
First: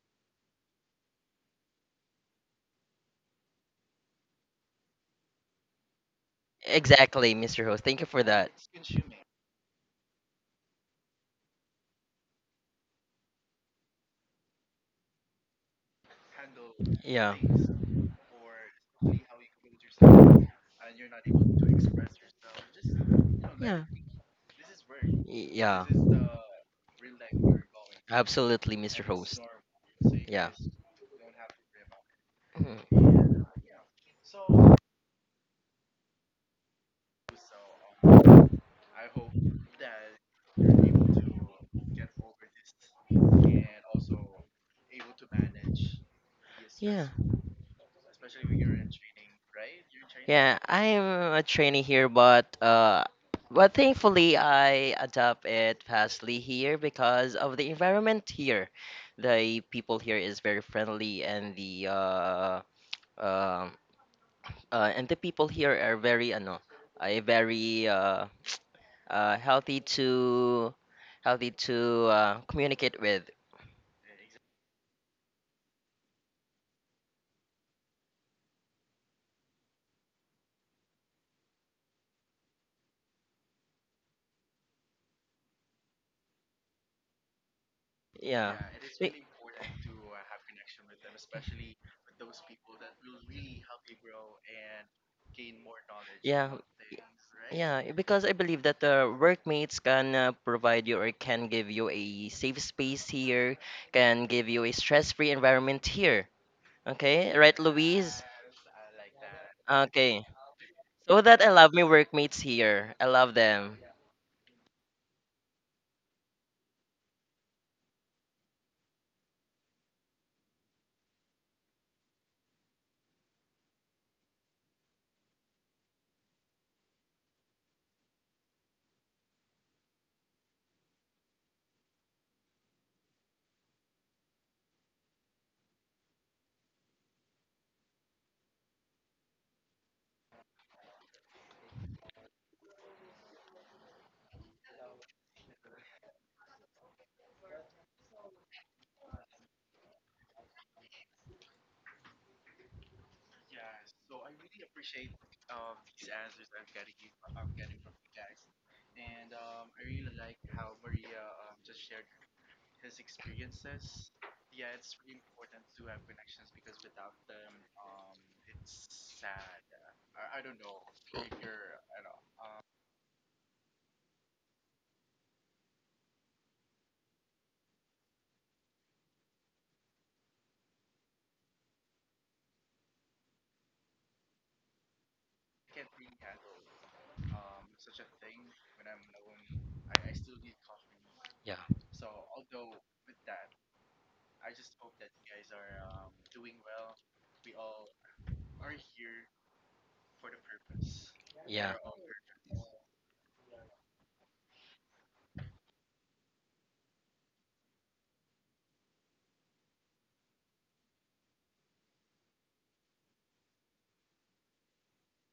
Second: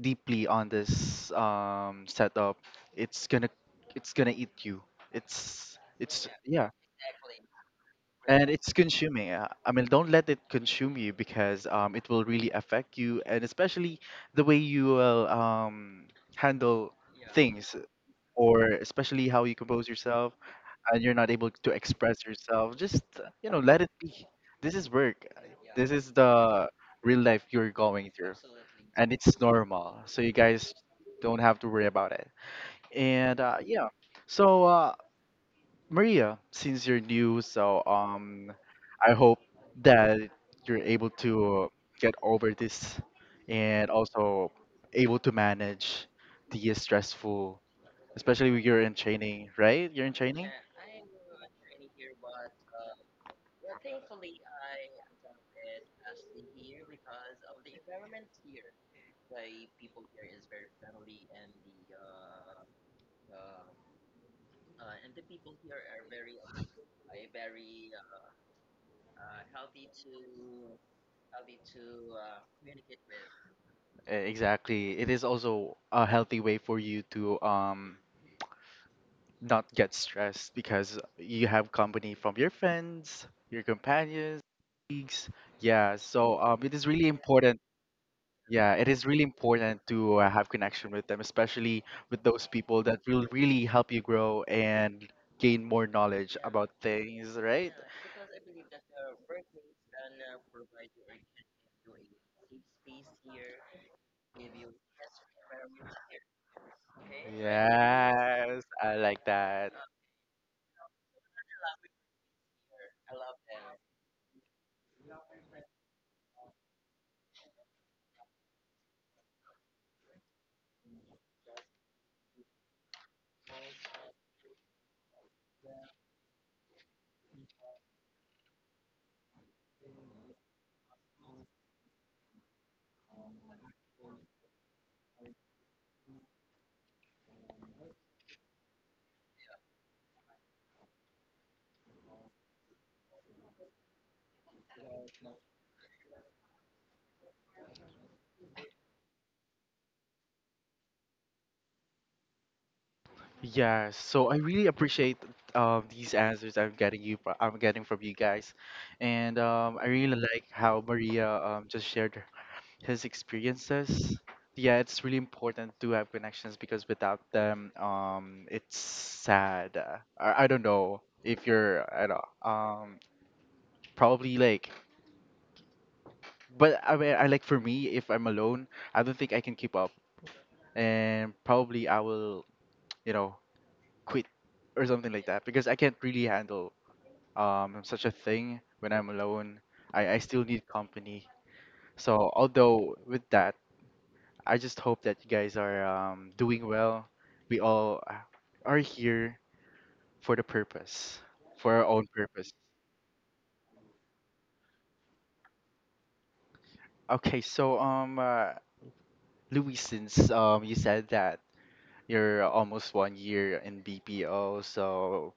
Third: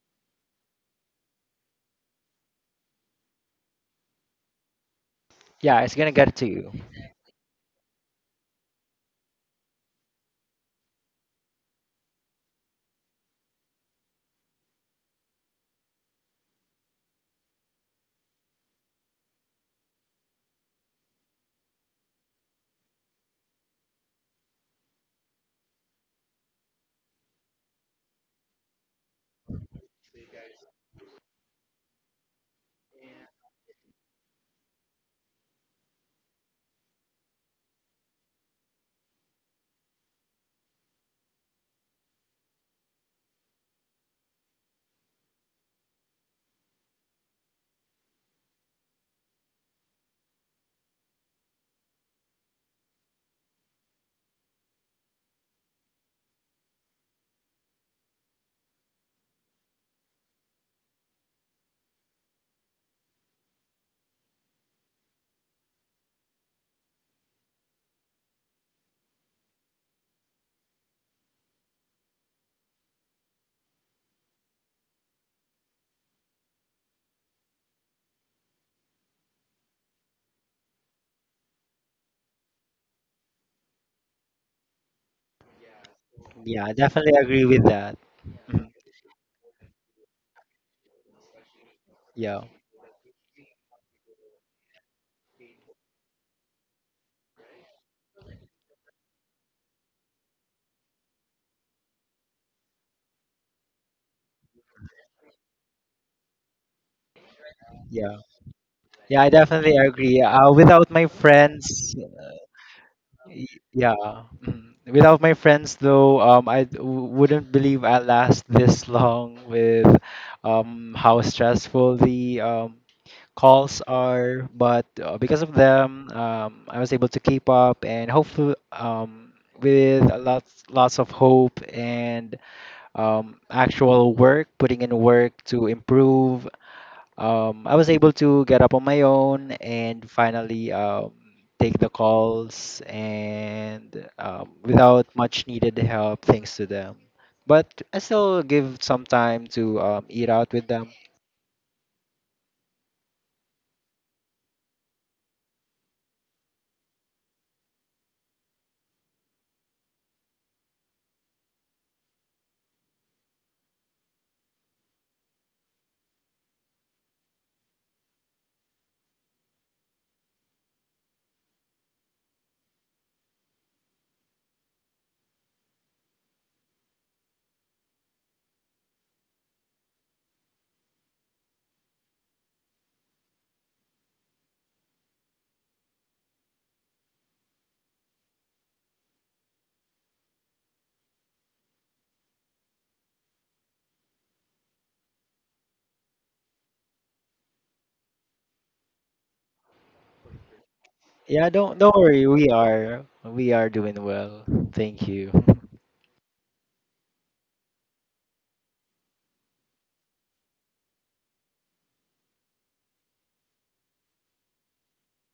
A: deeply on this setup, it's gonna eat you.
B: yeah, it's gonna
A: It's
B: get to
A: yeah,
B: you.
C: Exactly, Mr. Host. Thank you for
A: and
C: that.
A: it's consuming. I mean, don't let it consume you, because it will really affect you, and especially the way you will handle
C: Yeah.
A: things, or especially how you compose yourself and you're not able to express yourself, just you know, let
C: Yeah.
A: it be. This is work.
C: Y- Yeah.
A: This is the real life you're going through,
C: Absolutely, Mr.
A: and
C: Host.
A: it's normal. So you
C: Yeah.
A: guys don't have to worry about it.
C: Mhm.
A: And yeah, so Maria, since you're new, so I hope that you're able to get over this, and also able to manage the
C: Yeah.
A: stressful, especially when you're in training, right? You're in training.
C: Yeah, I'm a trainee here, but thankfully I adapt it fastly here because of the environment here. The people here is very friendly, um and the people here are very, ano, very healthy to communicate with.
A: E- Exactly. It is also a healthy way for you to not get stressed, because you have company from your friends, your companions, colleagues. Yeah, so
B: Yeah, I
A: it is really
B: definitely agree
A: important.
B: with that.
C: Yeah.
B: Mhm.
A: Yeah, it is
C: Be-
A: really important to have connection with them, especially with
B: Yeah,
A: those people that will really help you grow and gain more knowledge
C: Yeah,
A: about things, right?
C: yeah, because I believe that the workmates can provide you or can give you a safe space here, can give you a stress-free environment here. Okay, right, Louise?
B: yeah.
A: Yes, I
B: Yeah,
A: like
B: I
A: that.
B: definitely agree.
C: Okay,
B: Without my
C: so that I love my
B: friends, y-
C: workmates here. I love them.
B: yeah, mm. without my friends though, I wouldn't believe I last this long with how stressful the calls are. But because of them, I was able to keep up and hopefully with a lots of hope and actual work, putting in work to improve I was able to get up on my own and finally take the calls and without much needed help, thanks to them. But I still give some time to eat out with them.
A: Yeah, so I really appreciate these answers I'm getting you I'm getting from you guys. And I really like how Maria just shared his experiences. Yeah, it's really important to have connections, because without them, it's sad. I don't know if you're at all. Probably like, but I mean I like, for me, if I'm alone, I don't think I can keep up and probably I will, you know, quit or something like that, because I can't really handle such a thing when I'm alone. I still need company.
C: Yeah,
A: So although with that, I just hope that you guys are doing well. We all are here for the purpose,
B: Yeah,
A: for
C: yeah,
B: don't
A: our
B: don't
A: own
B: worry. We
A: purpose.
B: are we are doing well. Thank you.
A: Okay, so Louis, since you said that you're almost 1 year in BPO, so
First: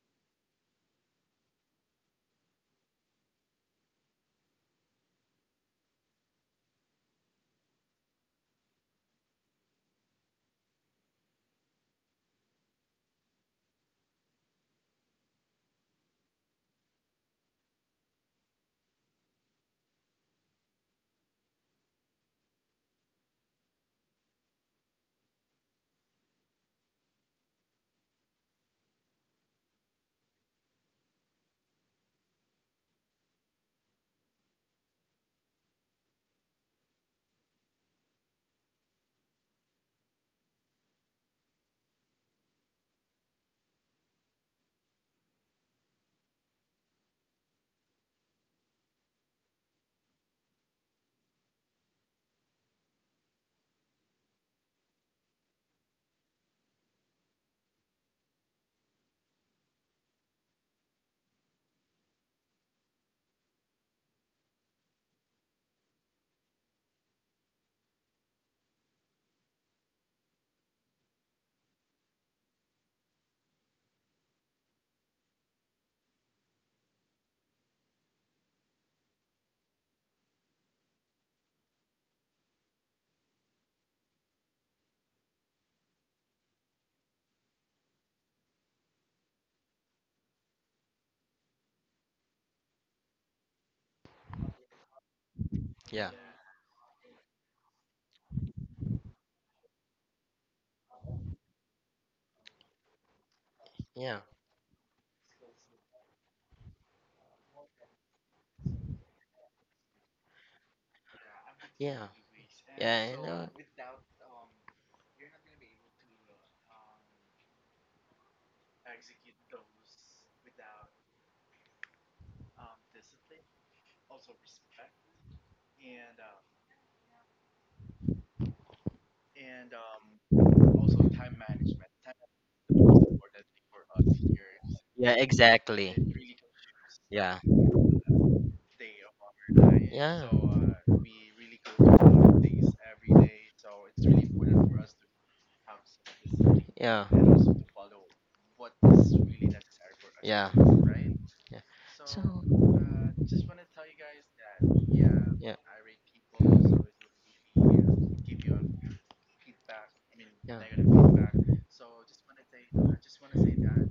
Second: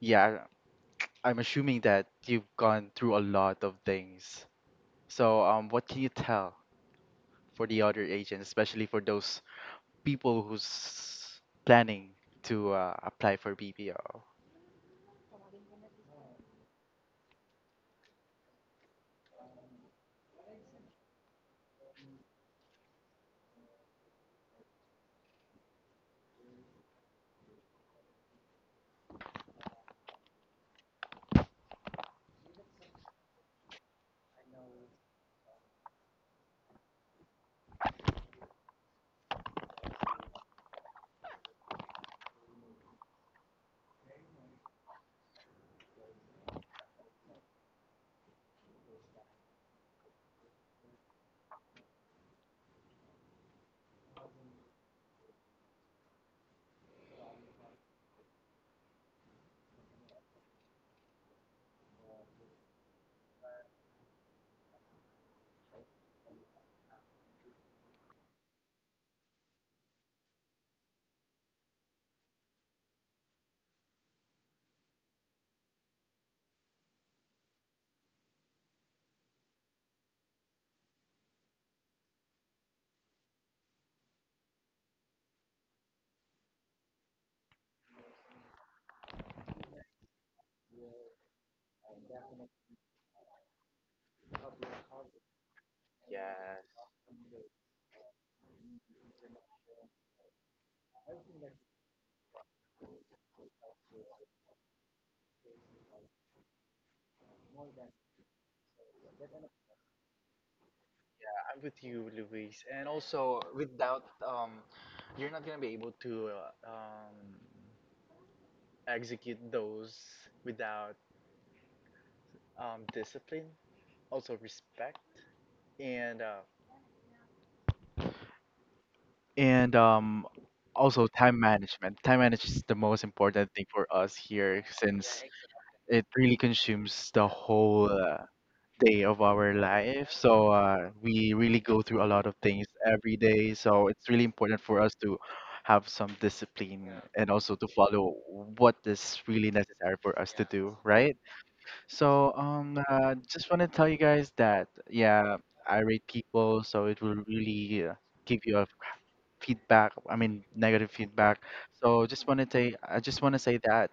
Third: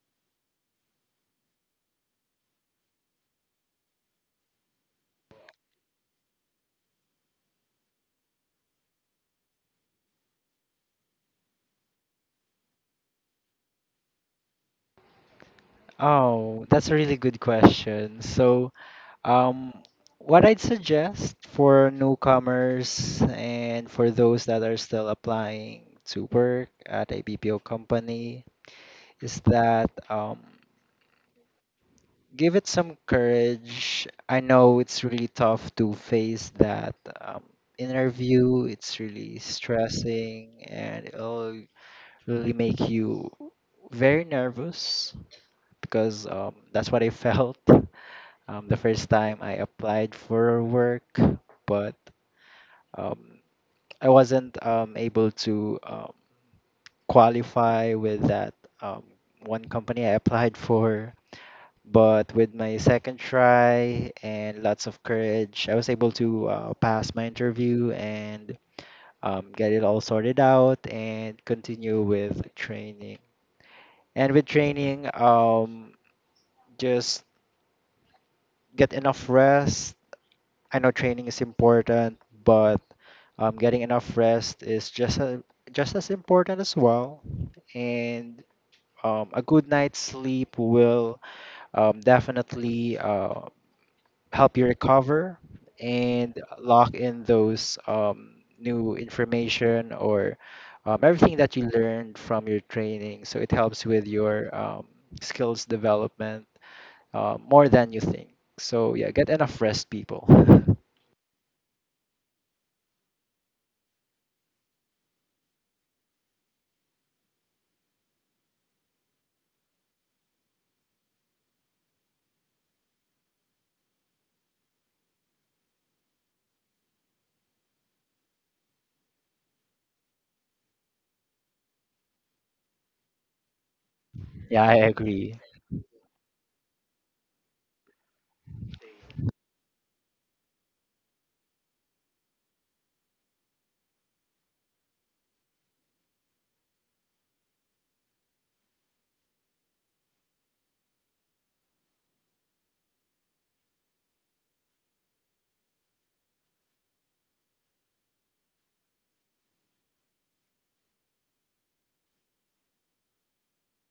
A: yeah, I'm assuming that you've gone through a lot of things. So, what can you tell for the other agents, especially for those people who's planning to apply for BPO?
B: Oh, that's a really good question. So Um, what I'd suggest for newcomers and for those that are still applying to work at a BPO company is that give it some courage. I know it's really tough to face that um, interview, it's really stressing and it'll really make you very nervous because that's what I felt the first time I applied for work. But um, I wasn't able to qualify with that um, one company I applied for. But with my second try and lots of courage, I was able to pass my interview and get it all sorted out and continue with training. And with training, just get enough rest. I know training is important, but getting enough rest is just just as important as well. And a good night's sleep will definitely help you recover
C: yeah,
B: and
A: Yes,
B: lock in those new information or everything that you learned from your training. So it helps with
C: yeah,
B: your skills development more than you think. So yeah, get enough rest, people.
A: I'm with
C: yeah,
A: you, Luis. And
C: yeah. I
A: also,
C: know.
A: without you're not gonna be able to uh, um, execute those without discipline, also respect, and and also time management. Time management is the most important thing for us here,
B: Yeah, I
C: Yeah,
A: since
B: agree.
C: exactly.
A: it really consumes the
C: Yeah.
A: whole day of our life.
C: Yeah.
A: So we really go through a lot of things every day. So it's really important for us to have some discipline
C: Yeah.
A: and also to follow what is really necessary for us to do, right?
C: Yeah.
A: So
C: Oh,
A: just want to tell you guys that yeah,
C: yeah.
A: I rate people, so it will really give you a feedback. I mean, negative feedback. So just want to say, that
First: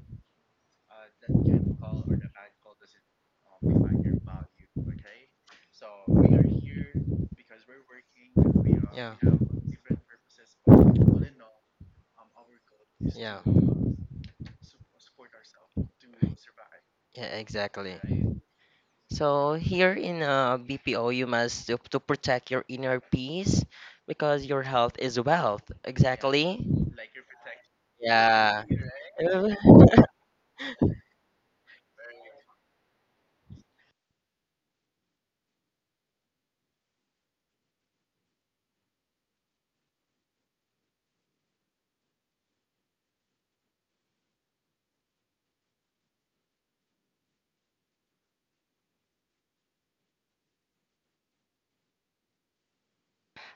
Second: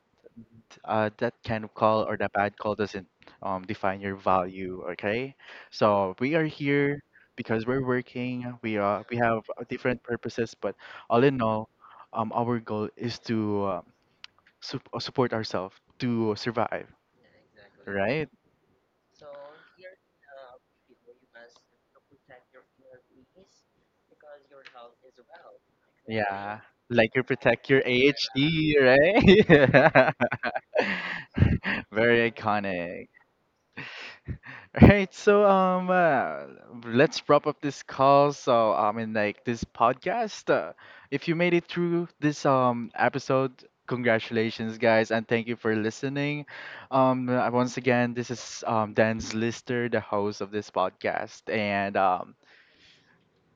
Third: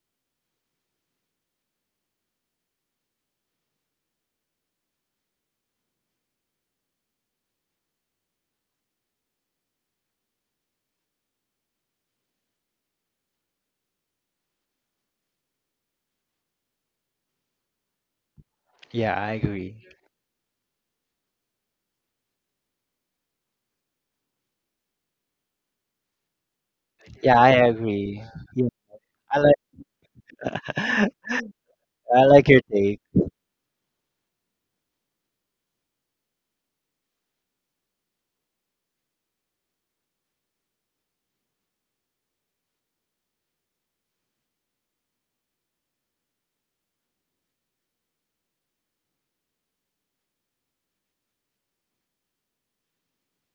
A: that kind of call or that bad call doesn't define your value. Okay, so we are here because we're working. We have different purposes, but all in all, our goal is to support ourselves to survive.
C: Yeah, exactly.
A: Right?
B: Yeah, I
C: So
B: agree.
C: here in BPO, you must to protect your inner peace because your health is wealth. Yeah,
A: Yeah. Like you
B: Yeah, I
A: protect your
B: agree.
C: yeah.
B: Yeah,
A: AHD,
B: I
C: Exactly,
B: like
C: right?
A: right?
B: I
A: Very
B: like your take.
A: iconic. Alright, so let's wrap up this call. So I mean, like this podcast. If you made it through this episode, congratulations, guys, and thank you for listening. Once again, this is Dan's Lister, the host of this podcast, and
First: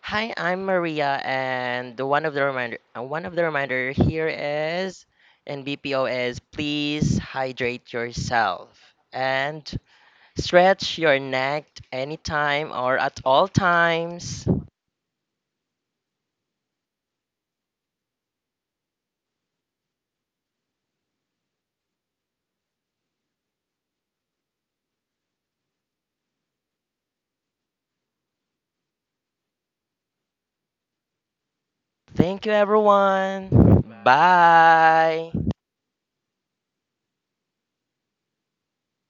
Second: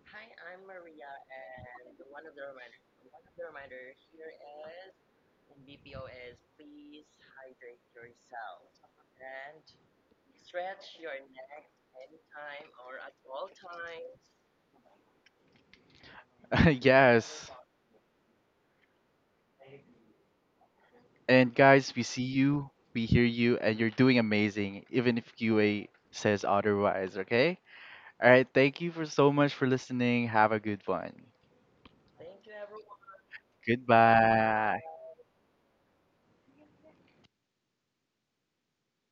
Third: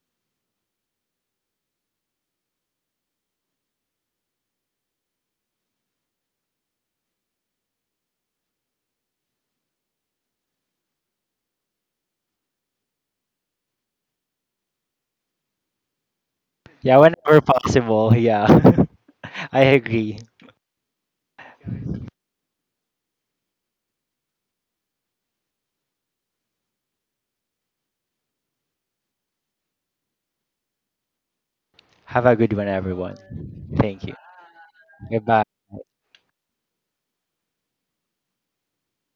C: Hi, I'm Maria, and the one of the reminder, one of the reminder here is, and BPO is, please hydrate yourself and stretch your neck anytime or at all times.
B: Yeah, whenever
A: yes,
B: possible. Yeah. I agree.
A: and guys, we see you, we hear you, and you're doing amazing, even if QA says otherwise. Okay. All right. Thank you for so much for listening. Have a good one.
B: Have a
C: Thank you,
B: good one, everyone.
C: everyone.
B: Thank you.
A: Goodbye.
C: Bye.
B: Goodbye.